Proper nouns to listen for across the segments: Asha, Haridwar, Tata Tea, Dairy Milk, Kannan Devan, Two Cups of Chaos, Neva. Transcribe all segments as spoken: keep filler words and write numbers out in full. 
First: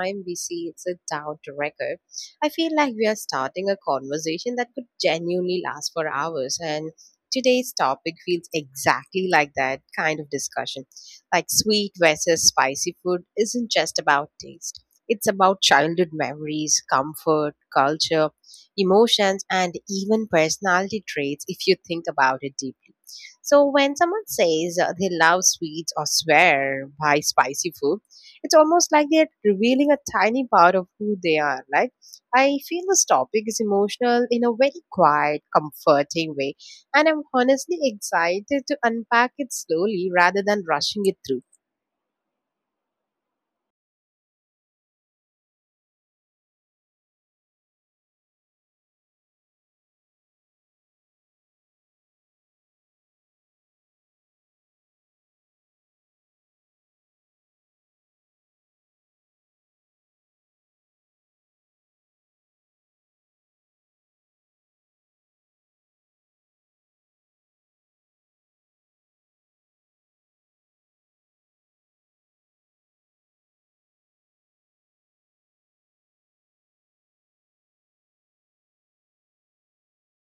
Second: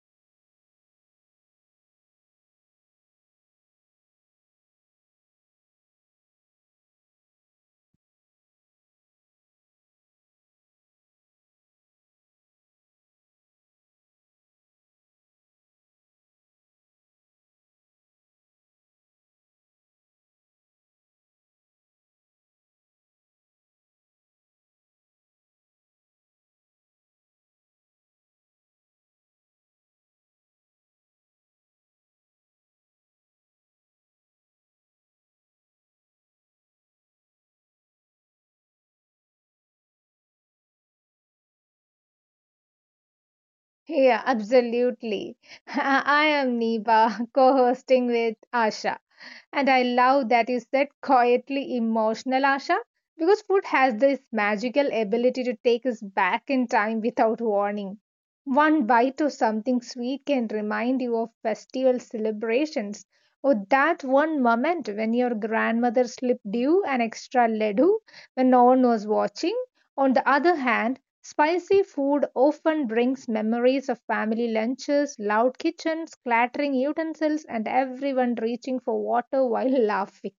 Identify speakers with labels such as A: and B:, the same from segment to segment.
A: time we see it's a down to record, I feel like we are starting a conversation that could genuinely last for hours. And today's topic feels exactly like that kind of discussion. Like sweet versus spicy food isn't just about taste, it's about childhood memories, comfort, culture, emotions, and even personality traits if you think about it deeply. So when someone says uh, they love sweets or swear by spicy food, it's almost like they're revealing a tiny part of who they are. Like, I feel this topic is emotional in a very quiet, comforting way, and I'm honestly excited to unpack it slowly rather than rushing it through.
B: Yeah, absolutely. I am Neva, co hosting with Asha. And I love that you said quietly emotional, Asha, because food has this magical ability to take us back in time without warning. One bite of something sweet can remind you of festival celebrations or that one moment when your grandmother slipped you an extra laddu when no one was watching. On the other hand, spicy food often brings memories of family lunches, loud kitchens, clattering utensils, and everyone reaching for water while laughing.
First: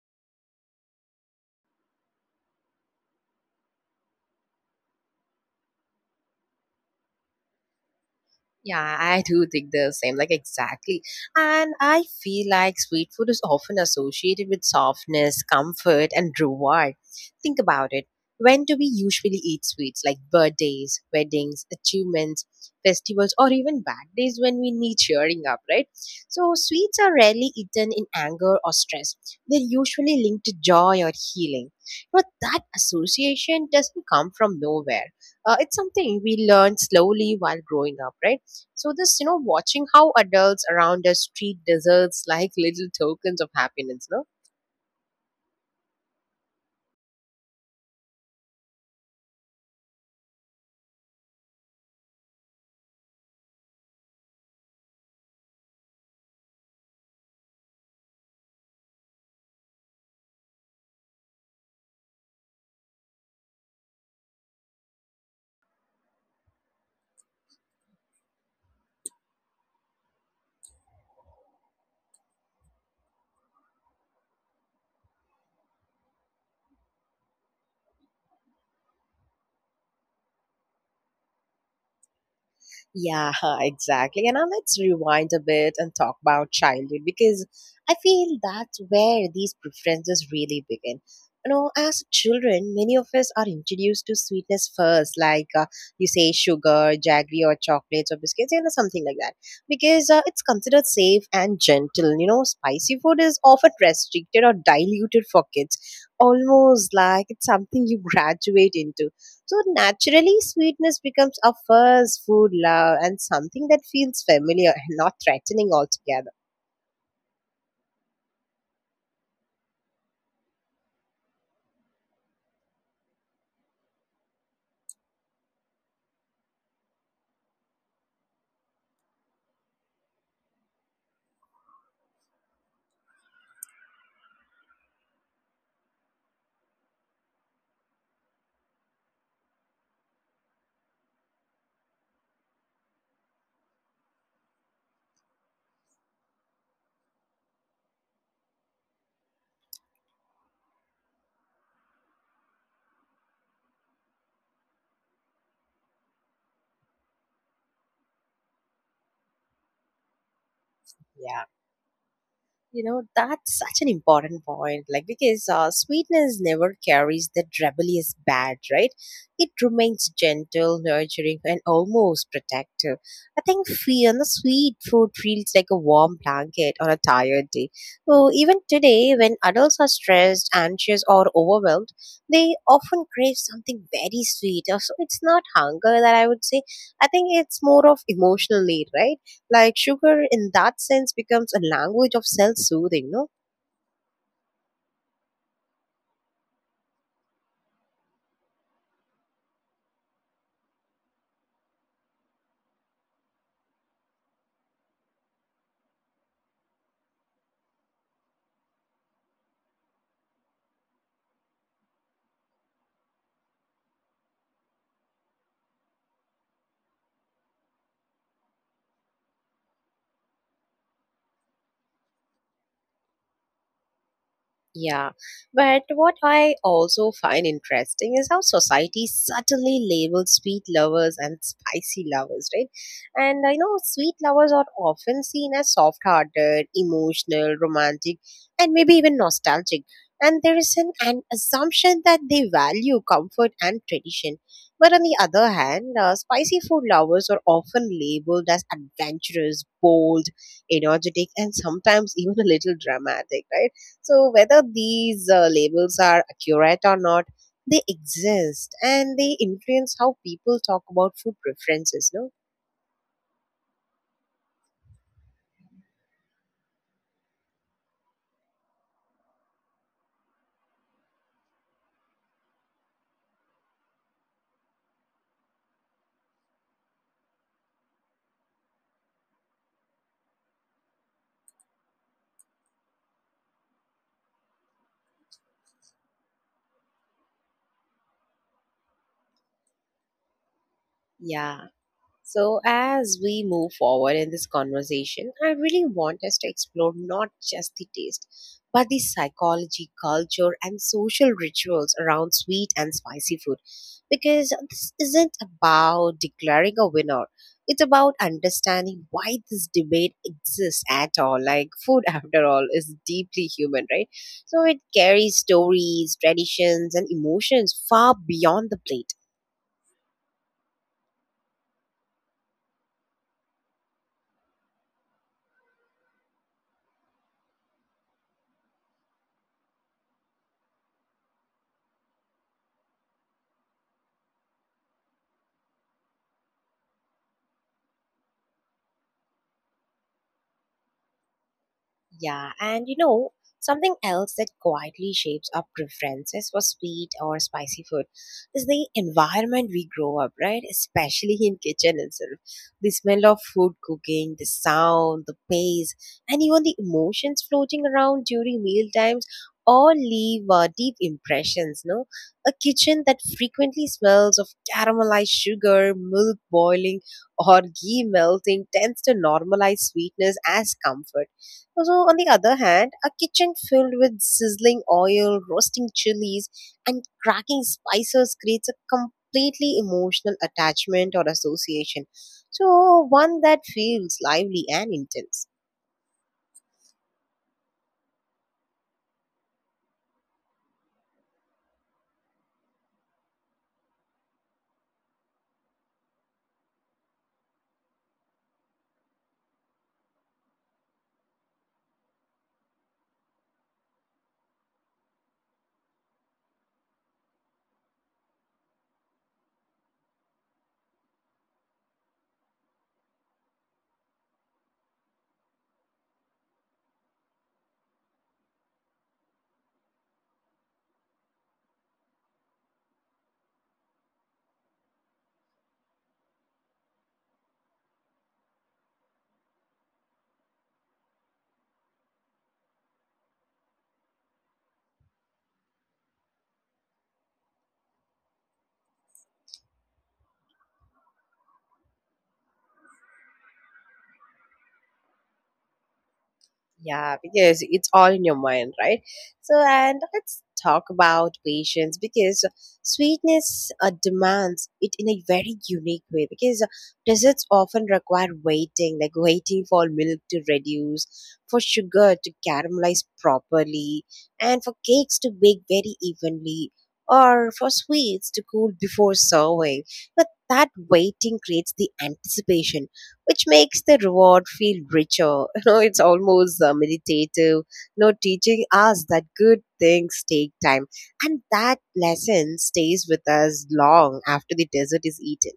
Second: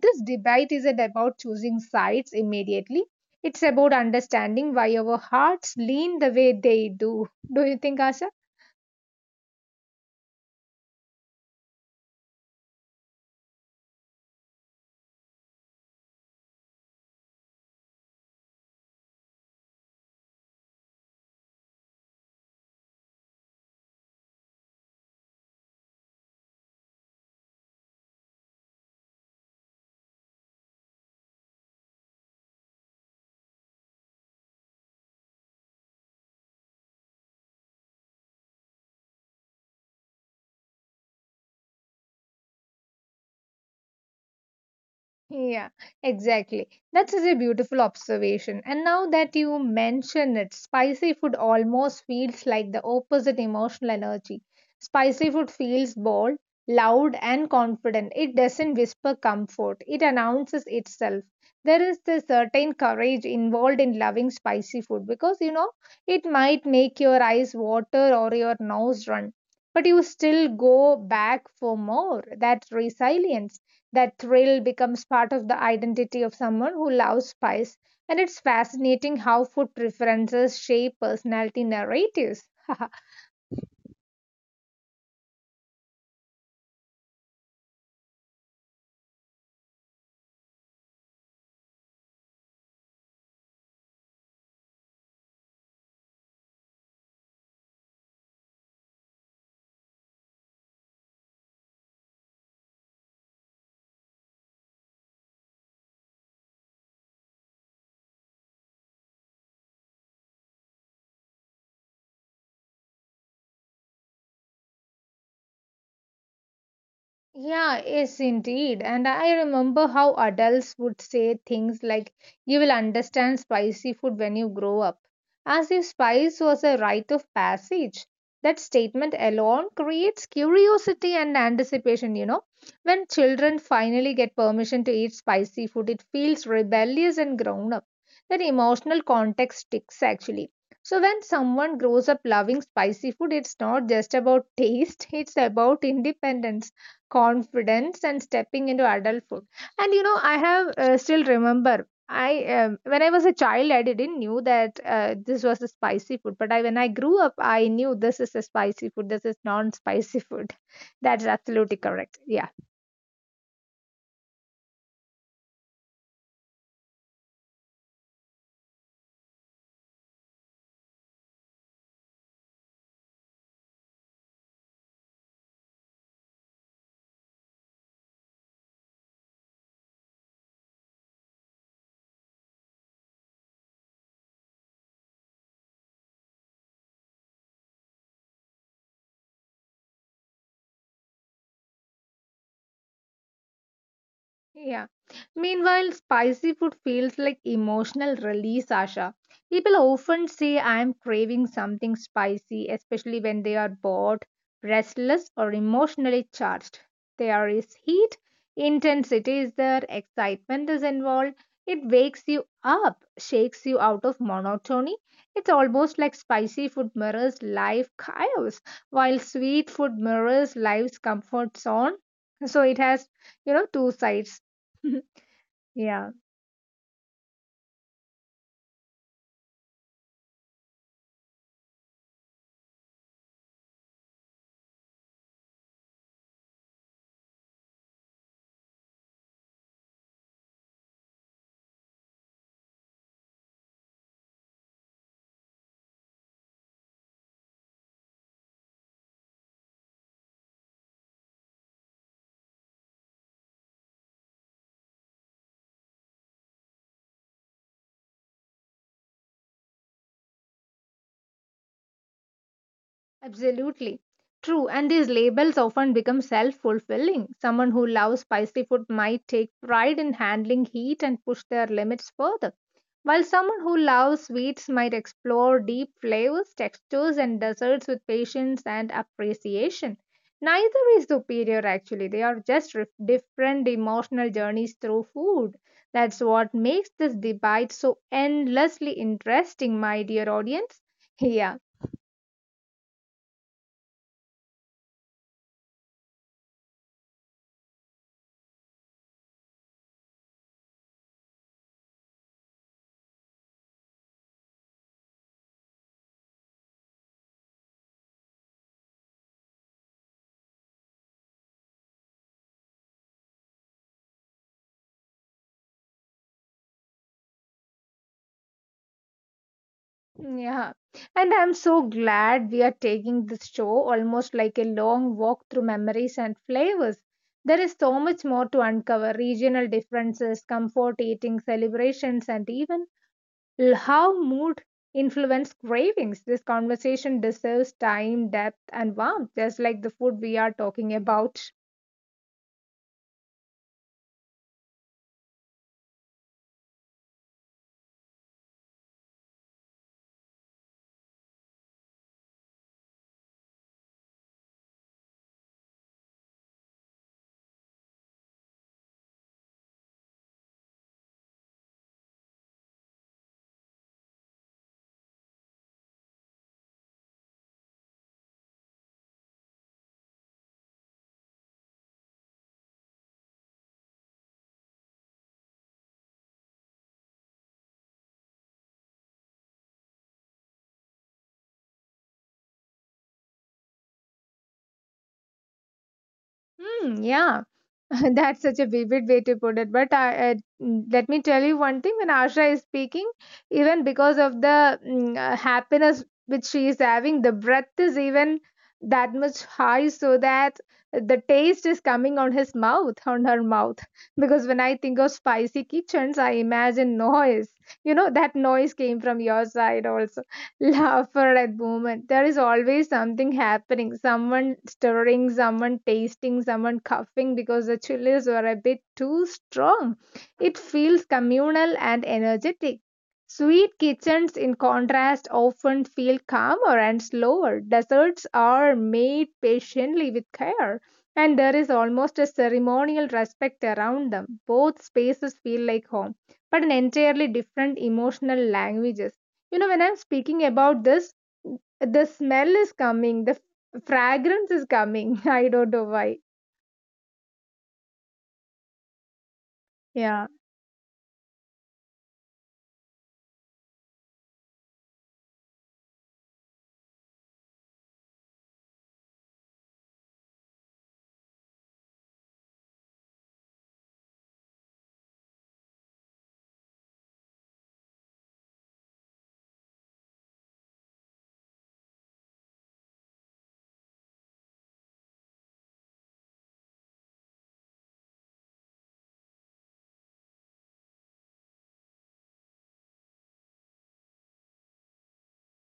B: This debate isn't about choosing sides immediately. It's about understanding why our hearts lean the way they do. Do you think, Asha?
A: Yeah, I do think the same, like exactly. And I feel like sweet food is often associated with softness, comfort, and reward. Think about it. When do we usually eat sweets like birthdays, weddings, achievements, festivals, or even bad days when we need cheering up, right? So, sweets are rarely eaten in anger or stress. They're usually linked to joy or healing. But that association doesn't come from nowhere. Uh, it's something we learn slowly while growing up, right? So this, you know, watching how adults around us treat desserts like little tokens of happiness, no?
B: Yeah, exactly. That's such a beautiful observation. And now that you mention it, spicy food almost feels like the opposite emotional energy. Spicy food feels bold, loud, and confident. It doesn't whisper comfort, it announces itself. There is this certain courage involved in loving spicy food because you know it might make your eyes water or your nose run, but you still go back for more. That resilience, that thrill becomes part of the identity of someone who loves spice. And it's fascinating how food preferences shape personality narratives.
A: Yeah, exactly. And now let's rewind a bit and talk about childhood because I feel that's where these preferences really begin. You know, as children, many of us are introduced to sweetness first, like uh, you say sugar, jaggery, or chocolates, or biscuits, you know, something like that, because uh, it's considered safe and gentle. You know, spicy food is often restricted or diluted for kids, almost like it's something you graduate into. So naturally, sweetness becomes our first food love and something that feels familiar and not threatening altogether.
B: Yeah, yes, indeed. And I remember how adults would say things like, you will understand spicy food when you grow up, as if spice was a rite of passage. That statement alone creates curiosity and anticipation, you know. When children finally get permission to eat spicy food, it feels rebellious and grown up. That emotional context sticks actually. So, when someone grows up loving spicy food, it's not just about taste, it's about independence, confidence and stepping into adulthood. And you know, I have uh, still remember I um, when I was a child I didn't knew that uh, this was a spicy food, but I when I grew up I knew this is a spicy food, this is non spicy food. That's
A: Yeah.
B: absolutely correct, yeah.
A: You know, that's such an important point. Like, because uh, sweetness never carries that rebellious badge, right? It remains gentle, nurturing, and almost protective. I think fear and the sweet food feels like a warm blanket on a tired day. So, even today, when adults are stressed, anxious, or overwhelmed, they often crave something very sweet. Uh, So, it's not hunger that I would say. I think it's more of emotional need, right? Like sugar in that sense becomes a language of self-soothing, no?
B: Yeah. Meanwhile, spicy food feels like emotional release, Asha. People often say I am craving something spicy, especially when they are bored, restless, or emotionally charged. There is heat, intensity is there, excitement is involved. It wakes you up, shakes you out of monotony. It's almost like spicy food mirrors life chaos, while sweet food mirrors life's comfort zone. So it has, you know, two sides.
A: Yeah, but
B: Yeah,
A: what I also find interesting is how society subtly labels sweet lovers and spicy lovers, right? And I know sweet lovers are often seen as soft hearted, emotional, romantic, and maybe even nostalgic. And there is an, an assumption that they value comfort and tradition. But on the other hand, uh, spicy food lovers are often labeled as adventurous, bold, energetic, and sometimes even a little dramatic, right? So, whether these uh, labels are accurate or not, they exist and they influence how people talk about food preferences, no?
B: absolutely. True, and these labels often become self fulfilling. Someone who loves spicy food might take pride in handling heat and push their limits further, while someone who loves sweets might explore deep flavors, textures, and desserts with patience and appreciation. Neither is superior, actually, they are just ref- different emotional journeys through food. That's what makes this debate so endlessly interesting, my dear audience. Yeah.
A: Yeah. So, as we move forward in this conversation, I really want us to explore not just the taste, but the psychology, culture, and social rituals around sweet and spicy food. Because this isn't about declaring a winner, it's about understanding why this debate exists at all. Like, food, after all, is deeply human, right? So, it carries stories, traditions, and emotions far beyond the plate.
B: Yeah, and I'm so glad we are taking this show almost like a long walk through memories and flavors. There is so much more to uncover: regional differences, comfort eating, celebrations, and even l- how mood influence cravings. This conversation deserves time, depth, and warmth, just like the food we are talking about.
A: Yeah, and you know, something else that quietly shapes our preferences for sweet or spicy food is the environment we grow up, right? Especially in kitchen itself. The smell of food cooking, the sound, the pace, and even the emotions floating around during meal times all leave uh, deep impressions, no? A kitchen that frequently smells of caramelized sugar, milk boiling, or ghee melting tends to normalize sweetness as comfort. So, on the other hand, a kitchen filled with sizzling oil, roasting chilies, and cracking spices creates a completely emotional attachment or association. So, one that feels lively and intense.
B: Hmm, yeah. That's such a vivid way to put it. But I, I, mm, let me tell you one thing: when Asha is speaking, even because of the mm, uh, happiness which she is having, the breath is even that much high, so that the taste is coming on his mouth, on her mouth. Because when I think of spicy kitchens, I imagine noise. You know that noise came from your side also, laughter at moment. There is always something happening. Someone stirring, someone tasting, someone coughing because the chilies were a bit too strong. It feels communal and energetic. Sweet kitchens, in contrast, often feel calmer and slower. Desserts are made patiently with care, and there is almost a ceremonial respect around them. Both spaces feel like home, but in entirely different emotional languages. You know, when I'm speaking about this, the smell is coming, the fragrance is coming. I don't know why.
A: Yeah, because it's all in your mind, right? So, and
B: Yeah.
A: let's talk about patience because sweetness uh, demands it in a very unique way because desserts often require waiting, like waiting for milk to reduce, for sugar to caramelize properly, and for cakes to bake very evenly, or for sweets to cool before serving. But that waiting creates the anticipation which makes the reward feel richer. You know, it's almost uh, meditative. You know, teaching us that good things take time, and that lesson stays with us long after the dessert is eaten.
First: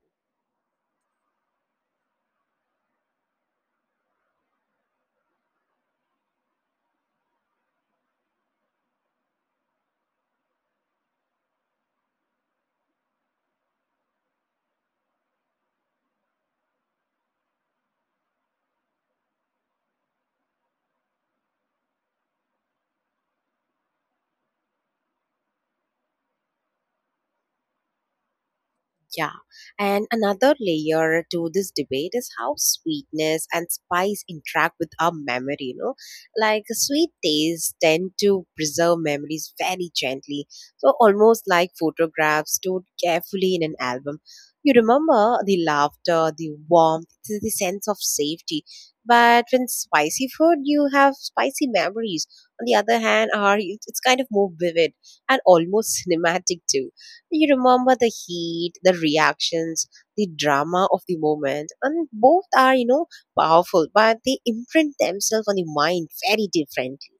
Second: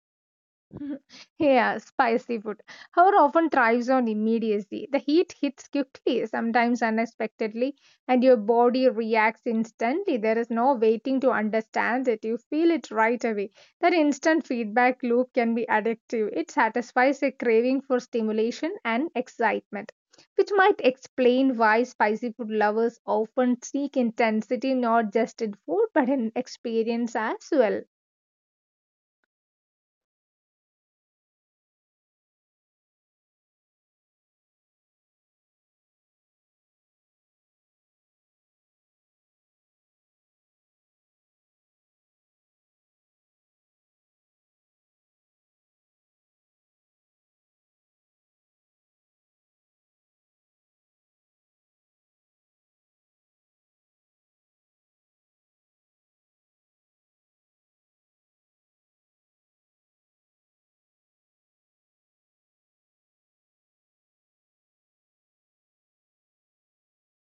B: Yeah, spicy food, however, often thrives on immediacy. The heat hits quickly, sometimes unexpectedly, and your body reacts instantly. There is no waiting to understand it. You feel it right away. That instant feedback loop can be addictive. It satisfies a craving for stimulation and excitement, which might explain why spicy food lovers often seek intensity not just in food but in experience as well.
A: Yeah. And another layer to this debate is how sweetness and spice interact with our memory, you know. Like sweet tastes tend to preserve memories very gently. So almost like photographs stored carefully in an album. You remember the laughter, the warmth, the the sense of safety. But when spicy food, you have spicy memories. On the other hand, are it's kind of more vivid and almost cinematic too. You remember the heat, the reactions, the drama of the moment, and both are, you know, powerful, but they imprint themselves on the mind very differently.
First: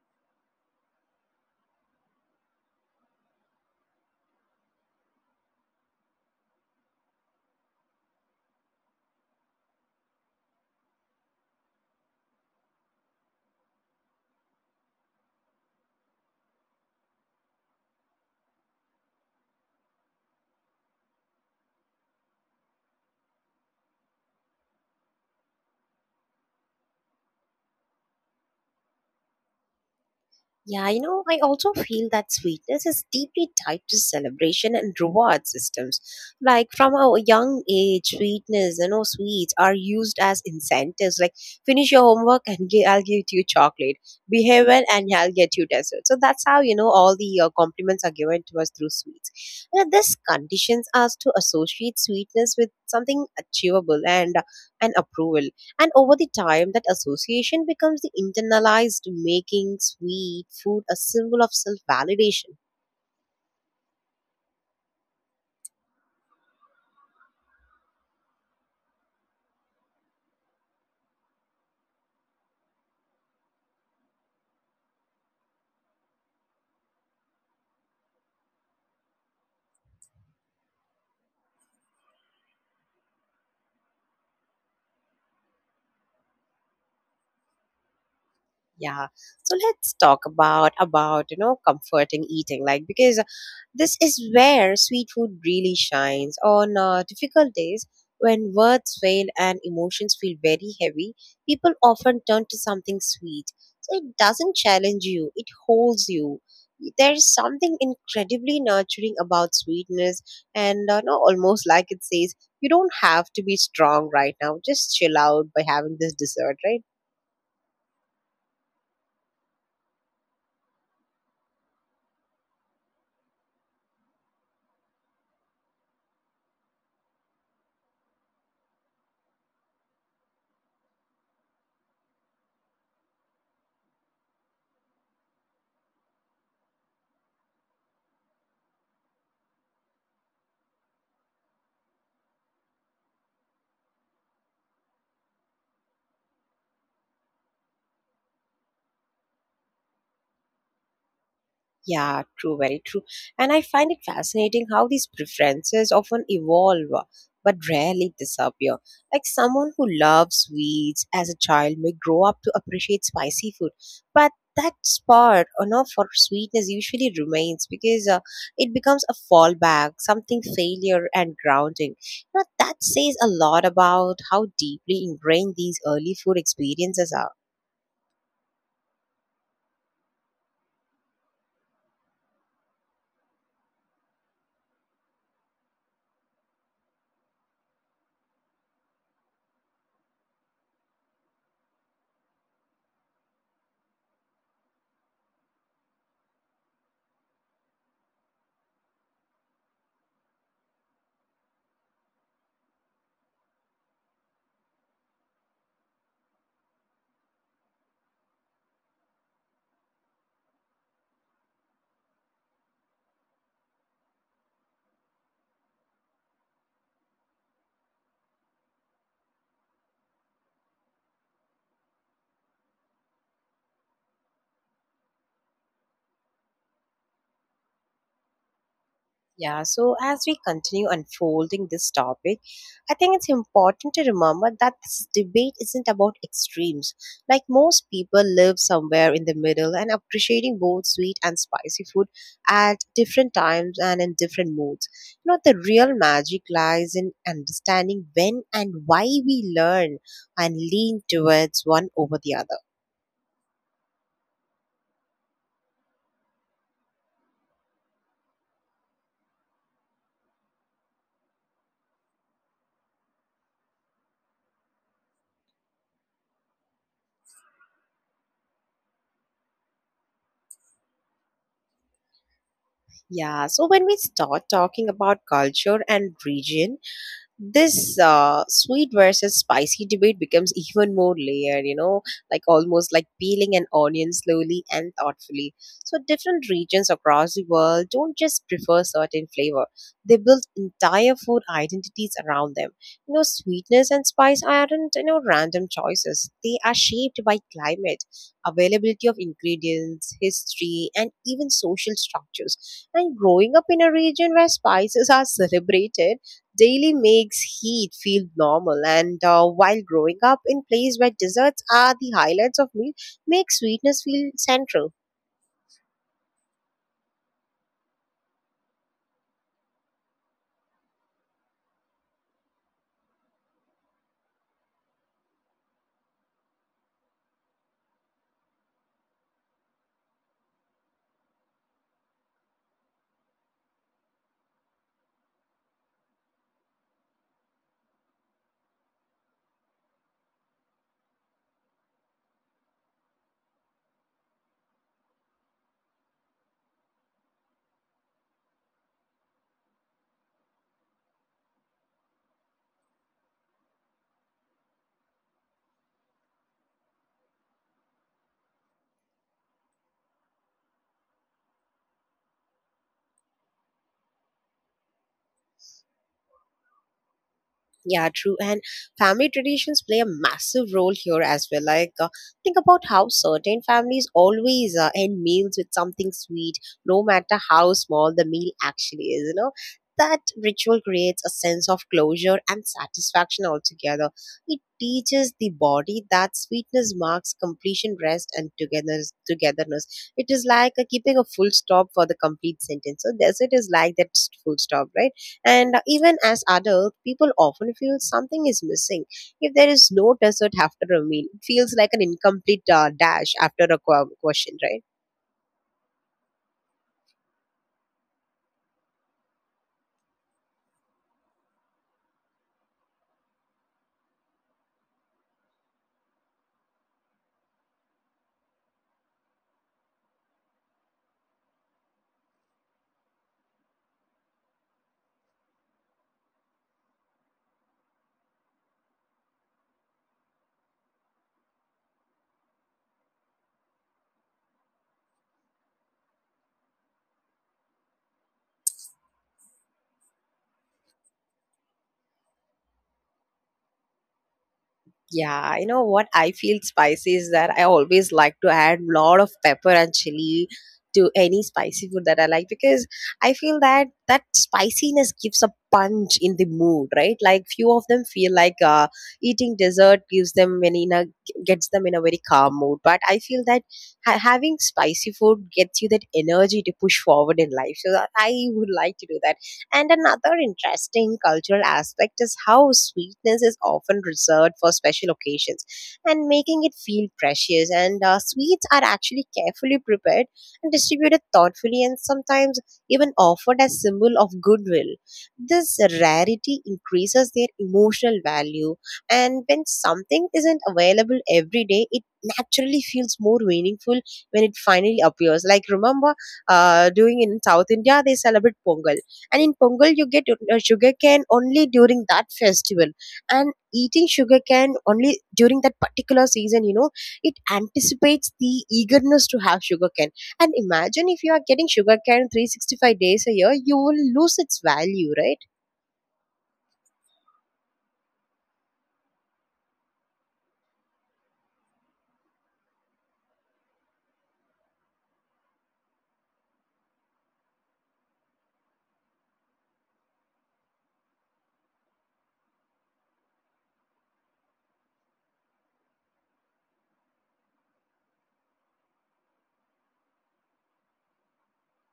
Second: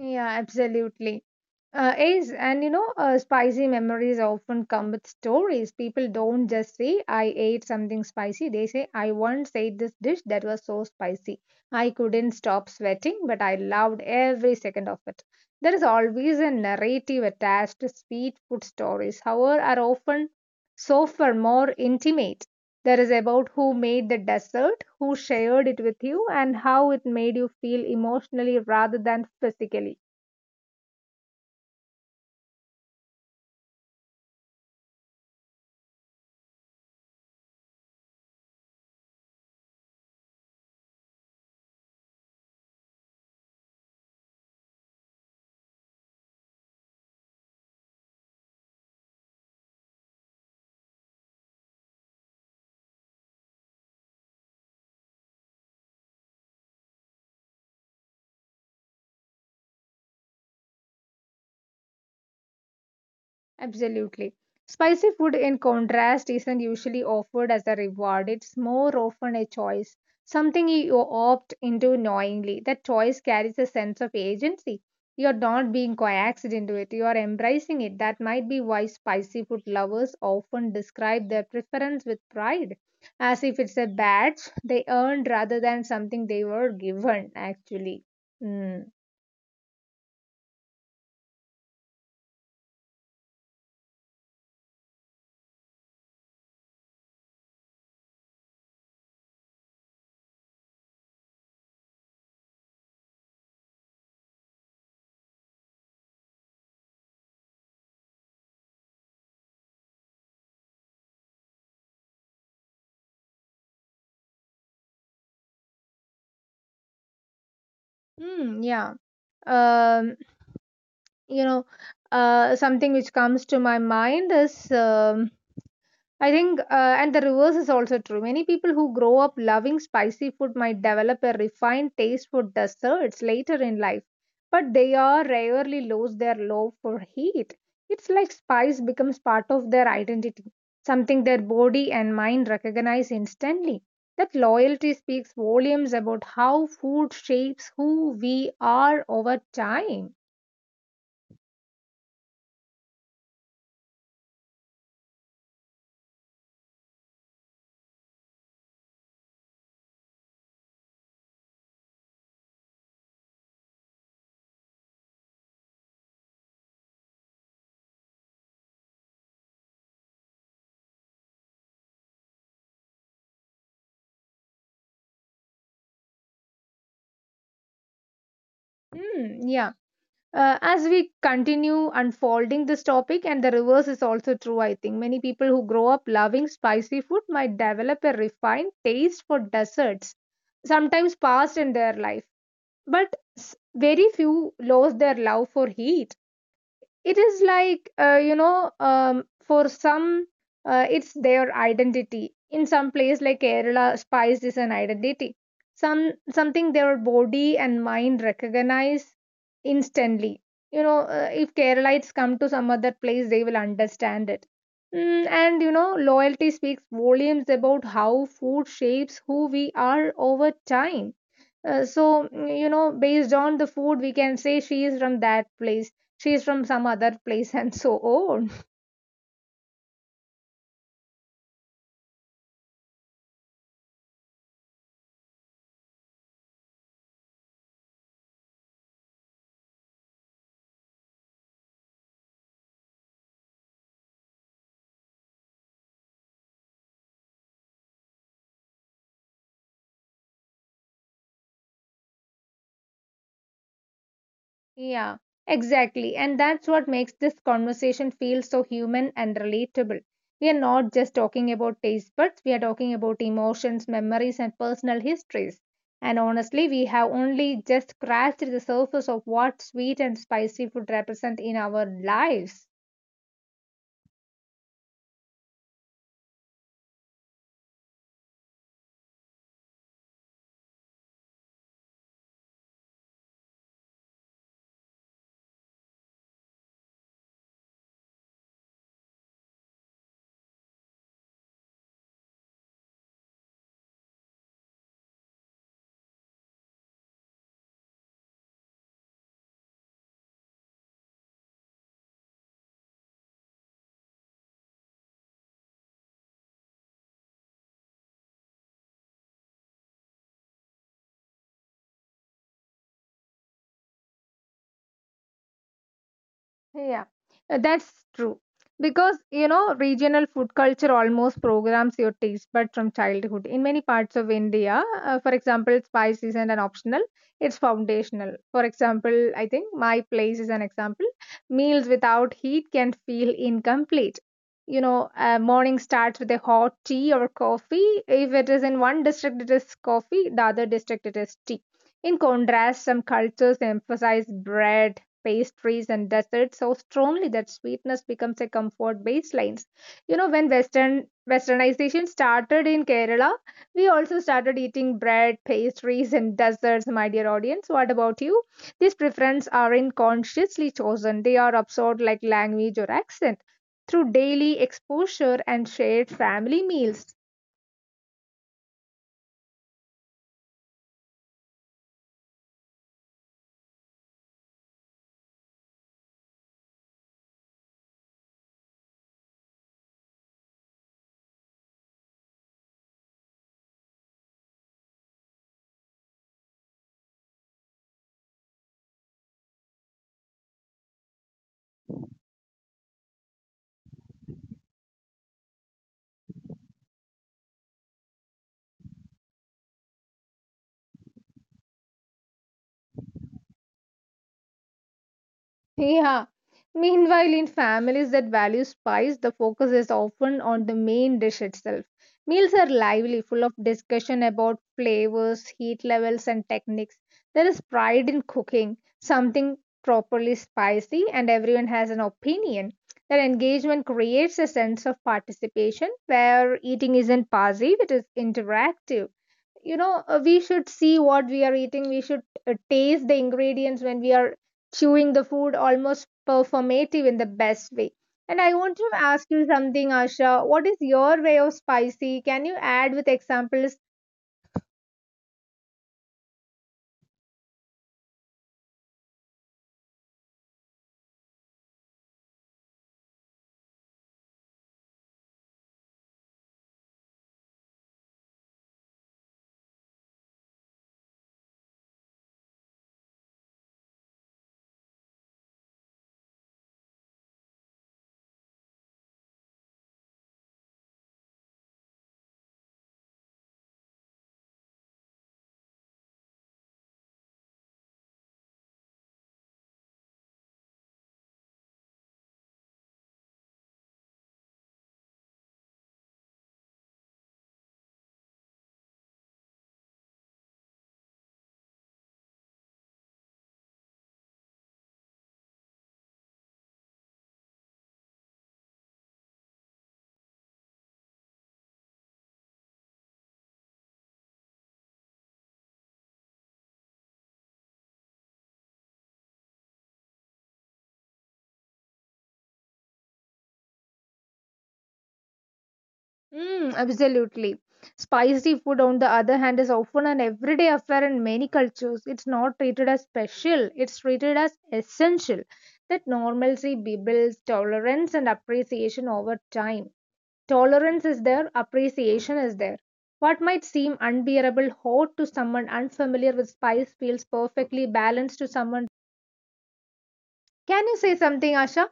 B: Yeah, absolutely. Uh, is and you know uh, spicy memories often come with stories. People don't just say I ate something spicy, they say I once ate this dish that was so spicy I couldn't stop sweating, but I loved every second of it. There is always a narrative attached. To sweet food stories, however, are often softer, more intimate. There is about who made the dessert, who shared it with you and how it made you feel emotionally rather than physically.
A: Yeah, you know, I also feel that sweetness is deeply tied to celebration and reward systems. Like from a young age, sweetness, you know, sweets are used as incentives. Like finish your homework and gi- I'll give you chocolate. Behave well and I'll get you dessert. So that's how you know all the uh, compliments are given to us through sweets. You know, this conditions us to associate sweetness with something achievable and uh, and approval. And over the time, that association becomes the internalized making sweet food a symbol of self validation.
B: Absolutely. Spicy food, in contrast, isn't usually offered as a reward. It's more often a choice, something you opt into knowingly. That choice carries a sense of agency. You're not being coaxed into it, you are embracing it. That might be why spicy food lovers often describe their preference with pride, as if it's a badge they earned rather than something they were given, actually. Mm.
A: Yeah. So let's talk about about, you know, comforting eating like because this is where sweet food really shines on uh, difficult days when words fail and emotions feel very heavy, people often turn to something sweet. So it doesn't challenge you, it holds you. There's something incredibly nurturing about sweetness and uh, no, almost like it says you don't have to be strong right now. Just chill out by having this dessert, right?
B: Mm, yeah. Um, you know, uh, something which comes to my mind is um, i think uh, and the reverse is also true. Many people who grow up loving spicy food might develop a refined taste for desserts later in life, but they are rarely lose their love for heat. It's like spice becomes part of their identity, something their body and mind recognize instantly. That loyalty speaks volumes about how food shapes who we are over time.
A: Yeah, true, very true. And I find it fascinating how these preferences often evolve uh, but rarely disappear. Like someone who loves sweets as a child may grow up to appreciate spicy food, but that spot, you know, for sweetness usually remains because uh, it becomes a fallback, something failure and grounding. You know, that says a lot about how deeply ingrained these early food experiences are.
B: Hmm, yeah. Uh, as we continue unfolding this topic, and the reverse is also true, I think many people who grow up loving spicy food might develop a refined taste for desserts sometimes past in their life, but s- very few lose their love for heat. It is like, uh, you know, um, for some, uh, it's their identity. In some place like Kerala, spice is an identity. Some, something their body and mind recognize instantly. You know, uh, if Keralites come to some other place they will understand it. Mm, and you know, loyalty speaks volumes about how food shapes who we are over time. uh, so, mm, you know, based on the food, we can say she is from that place, she is from some other place, and so on.
A: Yeah, so as we continue unfolding this topic, I think it's important to remember that this debate isn't about extremes. Like most people live somewhere in the middle and appreciating both sweet and spicy food at different times and in different moods. You know, the real magic lies in understanding when and why we learn and lean towards one over the other.
B: Yeah, exactly. And that's what makes this conversation feel so human and relatable. We are not just talking about taste buds, we are talking about emotions, memories, and personal histories. And honestly, we have only just scratched the surface of what sweet and spicy food represent in our lives.
A: Yeah, so when we start talking about culture and region, this uh, sweet versus spicy debate becomes even more layered, you know, like almost like peeling an onion slowly and thoughtfully. So different regions across the world don't just prefer certain flavor, they build entire food identities around them. You know, sweetness and spice aren't, you know, random choices, they are shaped by climate, availability of ingredients, history and even social structures. And growing up in a region where spices are celebrated daily makes heat feel normal, and uh, while growing up in place where desserts are the highlights of meal, makes sweetness feel central.
B: Yeah, uh, that's true. Because, you know, regional food culture almost programs your taste bud from childhood. In many parts of India, uh, for example, spice isn't an optional, it's foundational. For example, I think my place is an example. Meals without heat can feel incomplete. You know, uh, morning starts with a hot tea or coffee. If it is in one district, it is coffee, the other district, it is tea. In contrast, some cultures emphasize bread, pastries and desserts so strongly that sweetness becomes a comfort baselines. You know, when western westernization started in Kerala, we also started eating bread, pastries and desserts. My dear audience, what about you? These preferences aren't consciously chosen, they are absorbed like language or accent, through daily exposure and shared family meals.
A: Yeah, true. And family traditions play a massive role here as well. Like, uh, think about how certain families always uh, end meals with something sweet, no matter how small the meal actually is, you know. That ritual creates a sense of closure and satisfaction altogether. It teaches the body that sweetness marks completion, rest, and togetherness. togetherness. It is like uh, keeping a full stop for the complete sentence. So, this it is like that full stop, right? And even as adult, people often feel something is missing. If there is no dessert after a meal, it feels like an incomplete uh, dash after a qu- question, right?
B: Yeah. Meanwhile, in families that value spice, the focus is often on the main dish itself. Meals are lively, full of discussion about flavors, heat levels, and techniques. There is pride in cooking something properly spicy, and everyone has an opinion. That engagement creates a sense of participation where eating isn't passive, it is interactive. You know, uh, we should see what we are eating, we should uh, taste the ingredients when we are chewing the food, almost performative in the best way. And I want to ask you something, Asha, what is your way of spicy? Can you add with examples?
A: Yeah, you know what I feel spicy is that I always like to add lot of pepper and chili to any spicy food that I like because I feel that that spiciness gives a punch in the mood, right? Like few of them feel like uh, eating dessert gives them when in a gets them in a very calm mood, but I feel that ha- having spicy food gets you that energy to push forward in life. So that I would like to do that. And another interesting cultural aspect is how sweetness is often reserved for special occasions and making it feel precious. And uh, sweets are actually carefully prepared and distributed thoughtfully and sometimes even offered as symbol of goodwill. This rarity increases their emotional value and when something isn't available every day, it naturally feels more meaningful when it finally appears. Like remember, uh, doing in South India, they celebrate Pongal, and in pongal you get uh, sugarcane only during that festival, and eating sugarcane only during that particular season, you know, it anticipates the eagerness to have sugarcane. And imagine if you are getting sugarcane three sixty-five days a year, you will lose its value, right?
B: Mm, absolutely. Spicy food, on the other hand, is often an everyday affair. In many cultures it's not treated as special, it's treated as essential. That normalcy builds tolerance and appreciation over time. Tolerance is there, appreciation is there. What might seem unbearable hot to someone unfamiliar with spice feels perfectly balanced to someone. Can you say something, Asha?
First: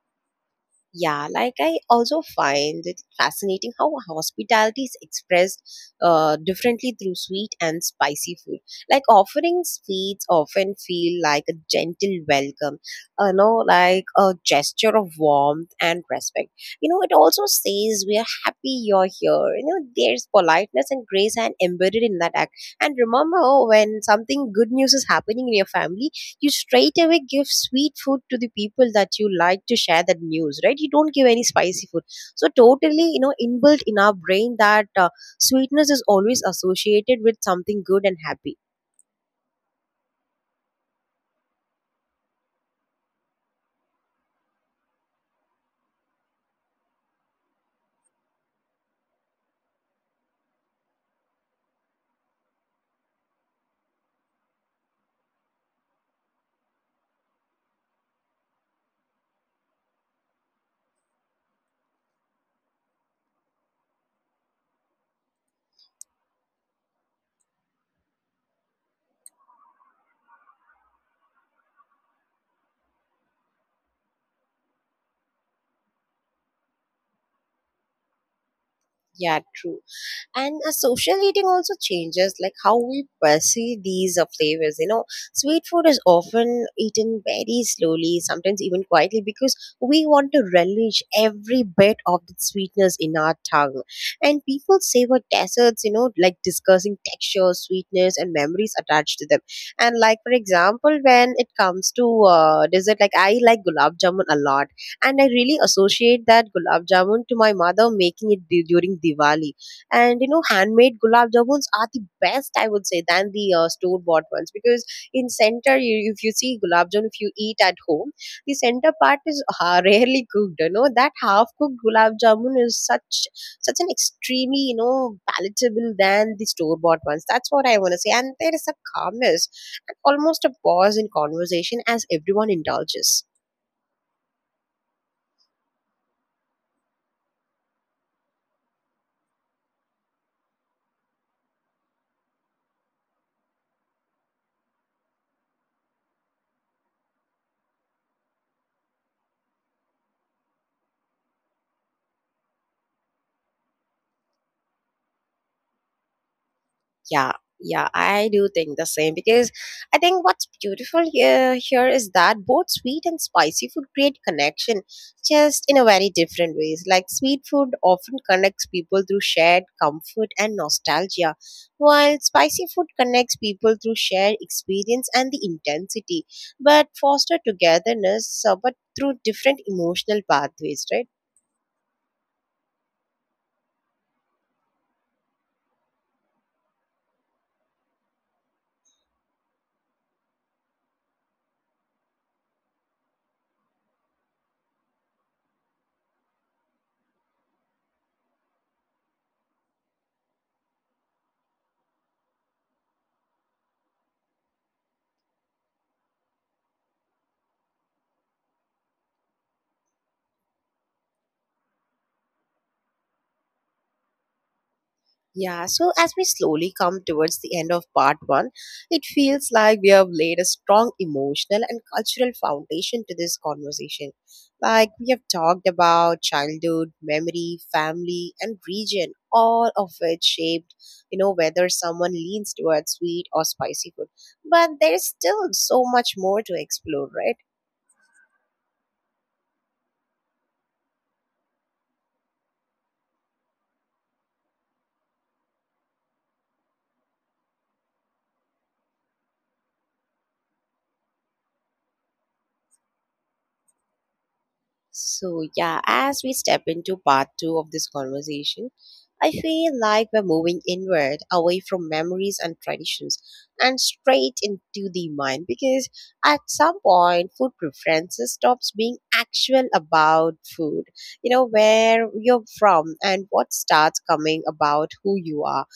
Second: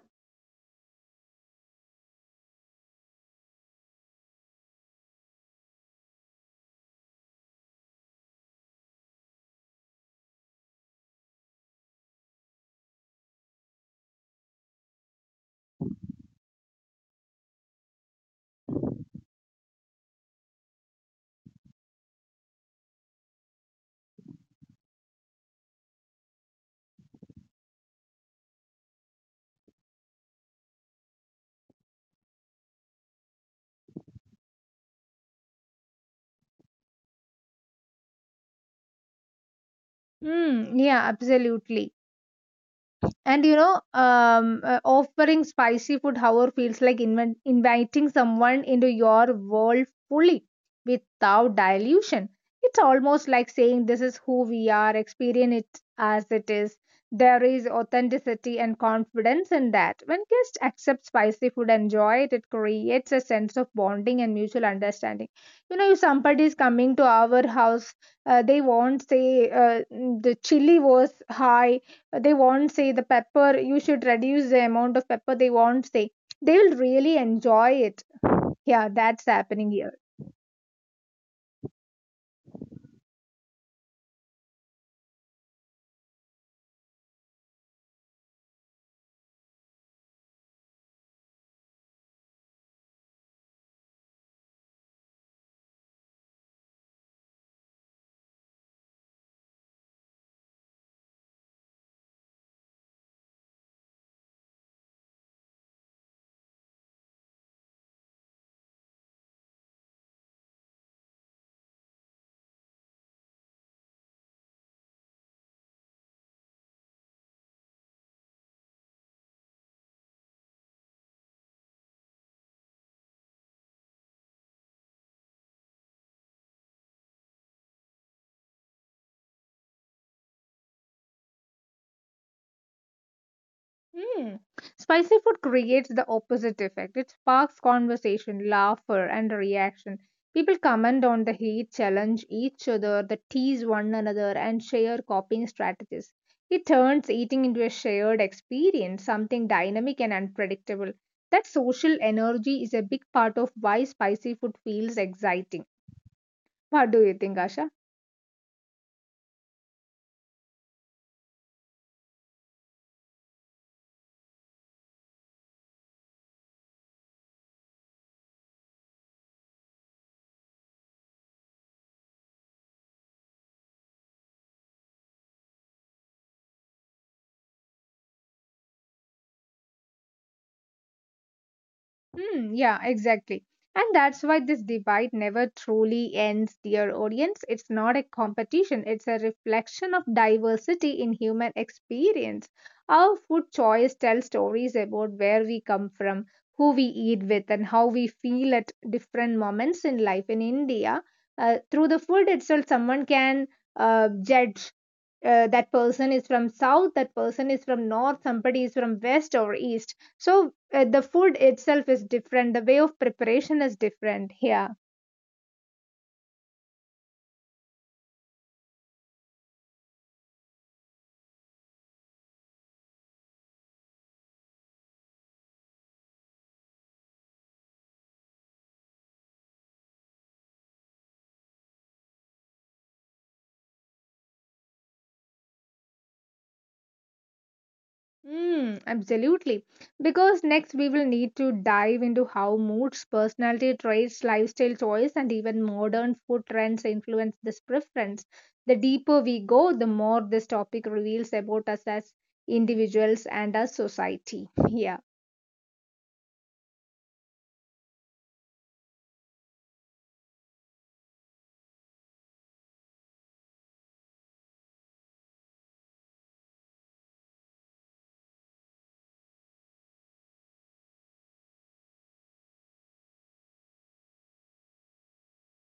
A: Yeah, like I also find it fascinating how hospitality is expressed uh, differently through sweet and spicy food. Like offering sweets often feel like a gentle welcome, you know, like a gesture of warmth and respect. You know, it also says we are happy you're here. You know, there's politeness and grace and embedded in that act. And remember, oh, when something good news is happening in your family, you straight away give sweet food to the people that you like to share that news, right? You don't give any spicy food. So totally, you know, inbuilt in our brain that uh, sweetness is always associated with something good and happy.
B: Mm, yeah, absolutely. And you know, um, uh, offering spicy food, however, feels like inv- inviting someone into your world fully, without dilution. It's almost like saying, this is who we are, experience it as it is. There is authenticity and confidence in that. When guests accept spicy food and enjoy it, it creates a sense of bonding and mutual understanding. You know, if somebody is coming to our house, uh, they won't say uh, "Mm, the chili was high, they won't say the pepper, you should reduce the amount of pepper, they won't say, they will really enjoy it. Yeah, that's
A: Yeah,
B: happening
A: true.
B: here.
A: And uh, social eating also changes like how we perceive these uh, flavors, you know. Sweet food is often eaten very slowly, sometimes even quietly, because we want to relish every bit of the sweetness in our tongue. And people savor desserts, you know, like discussing texture, sweetness, and memories attached to them. And like for example, when it comes to uh, dessert, like I like gulab jamun a lot, and I really associate that gulab jamun to my mother making it du- during diwali. And you know, handmade gulab jamuns are the best, I would say, than the uh, store bought ones, because in center you, if you see gulab jamun, if you eat at home, the center part is uh, rarely cooked. You know, that half cooked gulab jamun is such such an extremely, you know, palatable than the store bought ones. That's what I want to say. And there is a calmness and almost a pause in conversation as everyone indulges.
B: Hmm. Spicy food creates the opposite effect. It sparks conversation, laughter, and reaction. People comment on the heat, challenge each other, they tease one another, and share coping strategies. It turns eating into a shared experience, something dynamic and unpredictable. That social energy is a big part of why spicy food feels exciting. What do you
A: Yeah,
B: think, Asha?
A: yeah, I do think the same, because I think what's beautiful here, here is that both sweet and spicy food create connection, just in a very different ways. Like sweet food often connects people through shared comfort and nostalgia, while spicy food connects people through shared experience and the intensity, but foster togetherness, uh, but through different emotional pathways, right?
B: Hmm, yeah, exactly. And that's why this debate never truly ends, dear audience. It's not a competition, it's a reflection of diversity in human experience. Our food choice tells stories about where we come from, who we eat with, and how we feel at different moments in life. In India, uh, through the food itself, someone can uh, judge, uh, that person is from south, that person is from north, somebody is from west or east. So uh, the food itself is different, the way of preparation is different here.
A: Yeah, so as we slowly come towards the end of part one, it feels like we have laid a strong emotional and cultural foundation to this conversation. Like we have talked about childhood, memory, family, and region, all of which shaped, you know, whether someone leans towards sweet or spicy food. But there's still so much more to explore, right?
B: Mm, absolutely. Because next we will need to dive into how moods, personality traits, lifestyle choice, and even modern food trends influence this preference. The deeper we go, the more this topic reveals about us as individuals and as society. Yeah.
A: So, yeah, as we step into part two of this conversation, I feel like we're moving inward, away from memories and traditions, and straight into the mind, because at some point, food preferences stops being actual about food, you know, where you're from, and what starts coming about who you are.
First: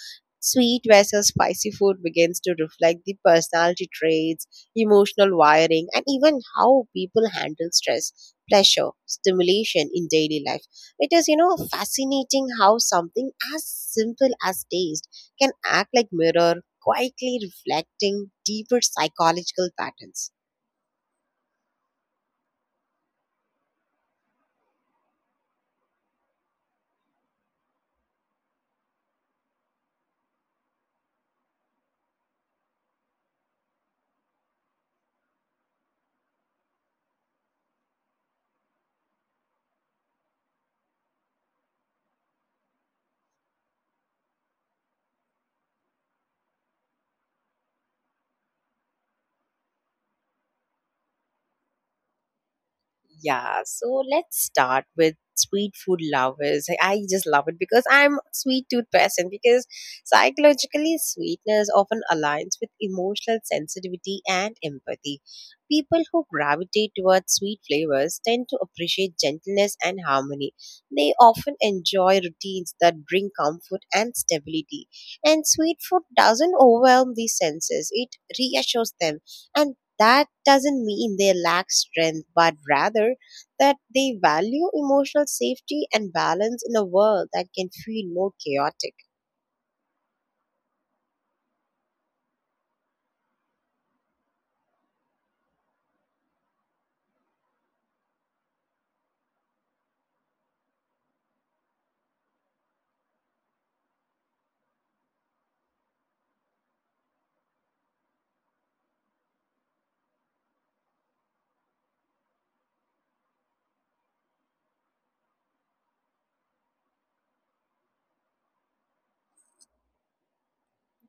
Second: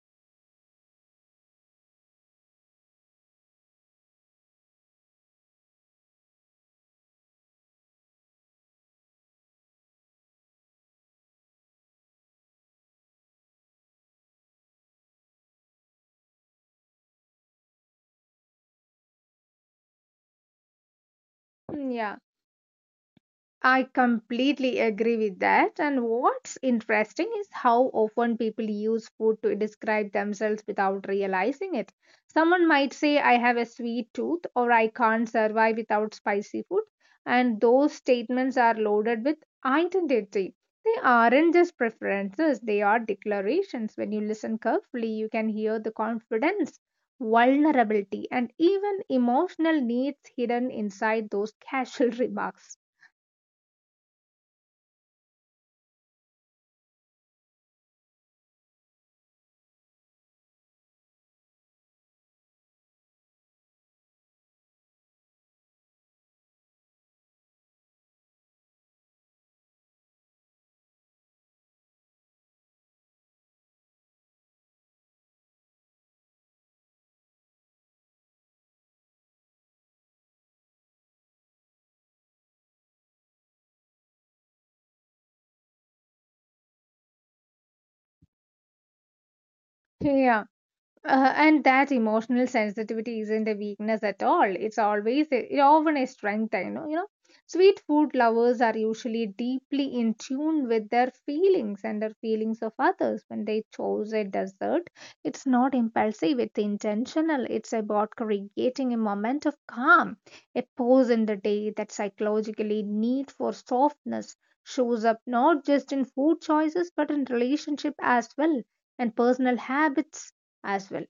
A: Sweet versus spicy food begins to reflect the personality traits, emotional wiring, and even how people handle stress, pleasure, stimulation in daily life. It is, you know, fascinating how something as simple as taste can act like mirror, quietly reflecting deeper psychological patterns.
B: Hmm, yeah. I completely agree with that. And what's interesting is how often people use food to describe themselves without realizing it. Someone might say, I have a sweet tooth, or I can't survive without spicy food. And those statements are loaded with identity. They aren't just preferences, they are declarations. When you listen carefully, you can hear the confidence, vulnerability, and even emotional needs hidden inside those casual remarks.
A: Yeah, so let's start with sweet food lovers. I I just love it because I'm a sweet tooth person, because psychologically sweetness often aligns with emotional sensitivity and empathy. People who gravitate towards sweet flavors tend to appreciate gentleness and harmony. They often enjoy routines that bring comfort and stability. And sweet food doesn't overwhelm these senses. It reassures them. And that doesn't mean they lack strength, but rather that they value emotional safety and balance in a world that can feel more chaotic.
B: Yeah. Uh, and that emotional sensitivity isn't a weakness at all. It's always a, it often a strength, you know. You know, sweet food lovers are usually deeply in tune with their feelings and their feelings of others. When they choose a dessert, it's not impulsive; it's intentional. It's about creating a moment of calm, a pause in the day that psychologically need for softness shows up not just in food choices but in relationship as well and personal habits as well.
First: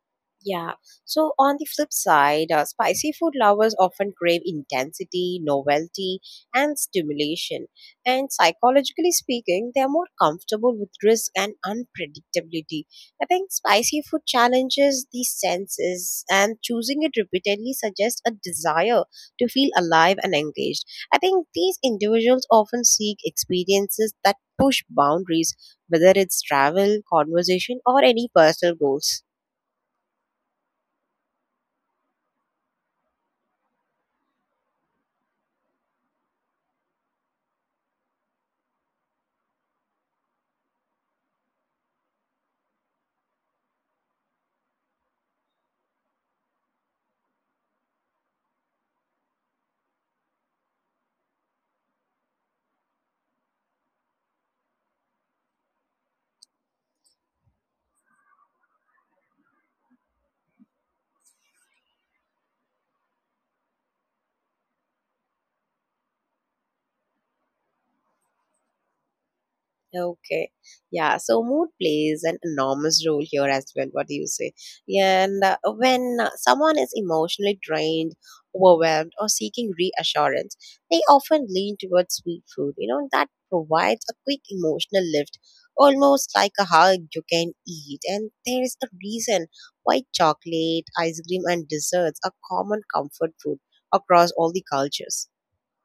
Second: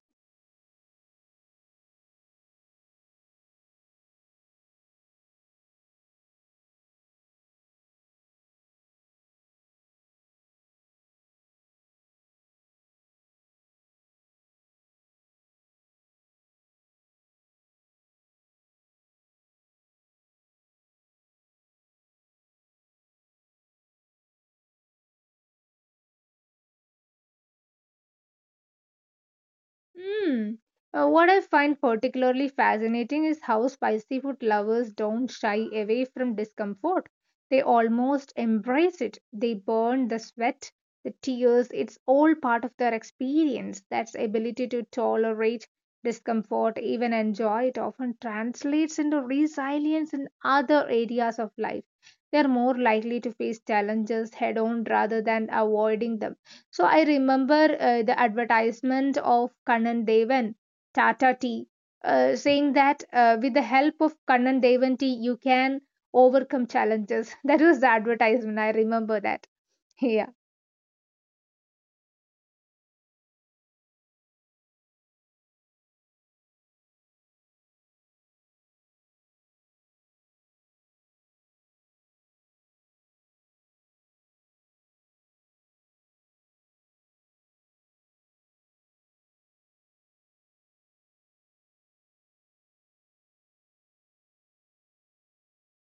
A: Yeah. So on the flip side, uh, spicy food lovers often crave intensity, novelty, and stimulation. And psychologically speaking, they are more comfortable with risk and unpredictability. I think spicy food challenges the senses, and choosing it repeatedly suggests a desire to feel alive and engaged. I think these individuals often seek experiences that push boundaries, whether it's travel, conversation, or any personal goals.
B: Hmm. Uh, what I find particularly fascinating is how spicy food lovers don't shy away from discomfort. They almost embrace it. They burn the sweat, the tears. It's all part of their experience. That ability to tolerate discomfort, even enjoy it, often translates into resilience in other areas of life. They are more likely to face challenges head on rather than avoiding them. So I remember uh, the advertisement of Kannan Devan, Tata Tea, uh, saying that uh, with the help of Kannan Devan tea, you can overcome challenges. That was the advertisement. I remember that. Yeah.
A: Okay. Yeah. So mood plays an enormous role here as well. What do you say? And uh, when uh, someone is emotionally drained, overwhelmed, or seeking reassurance, they often lean towards sweet food. You know, that provides a quick emotional lift, almost like a hug you can eat. And there is a reason why chocolate, ice cream, and desserts are common comfort food across all the cultures.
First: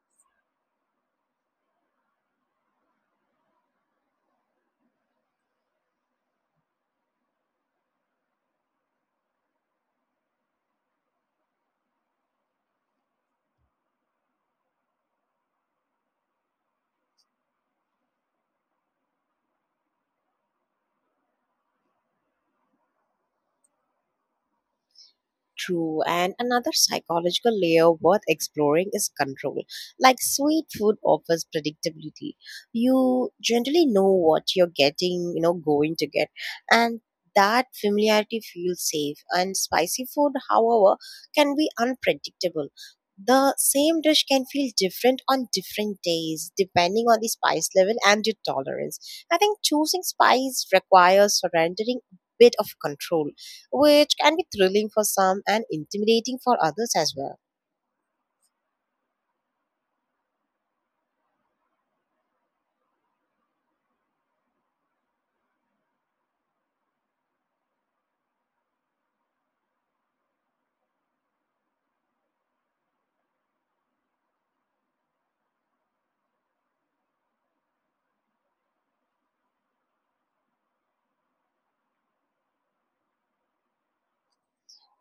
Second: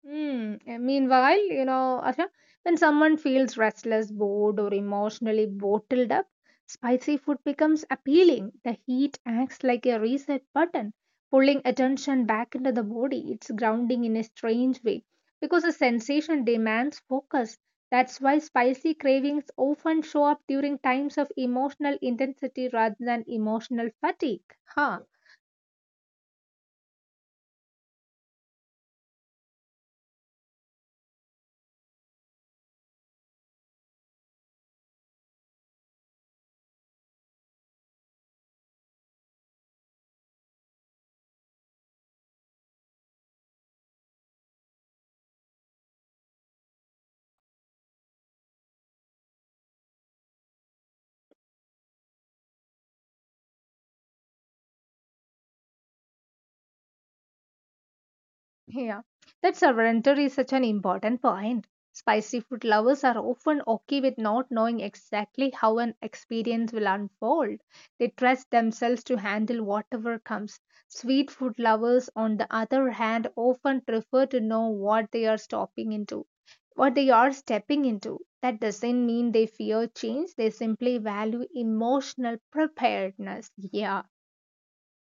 B: Hmm. uh, Meanwhile, you know, Asha, when someone feels restless, bored, or emotionally bottled up, spicy food becomes appealing. The heat acts like a reset button, pulling attention back into the body. It's grounding in a strange way because the sensation demands focus. That's why spicy cravings often show up during times of emotional intensity rather than emotional fatigue. Huh.
A: True, and another psychological layer worth exploring is control. Like sweet food offers predictability. You generally know what you're getting, you know, going to get, and that familiarity feels safe. And spicy food, however, can be unpredictable. The same dish can feel different on different days, depending on the spice level and your tolerance. I think choosing spice requires surrendering a bit of control, which can be thrilling for some and intimidating for others as well.
B: Yeah, that surrender is such an important point. Spicy food lovers are often okay with not knowing exactly how an experience will unfold. They trust themselves to handle whatever comes. Sweet food lovers, on the other hand, often prefer to know what they are stopping into, what they are stepping into. That doesn't mean they fear change, they simply value emotional preparedness. Yeah.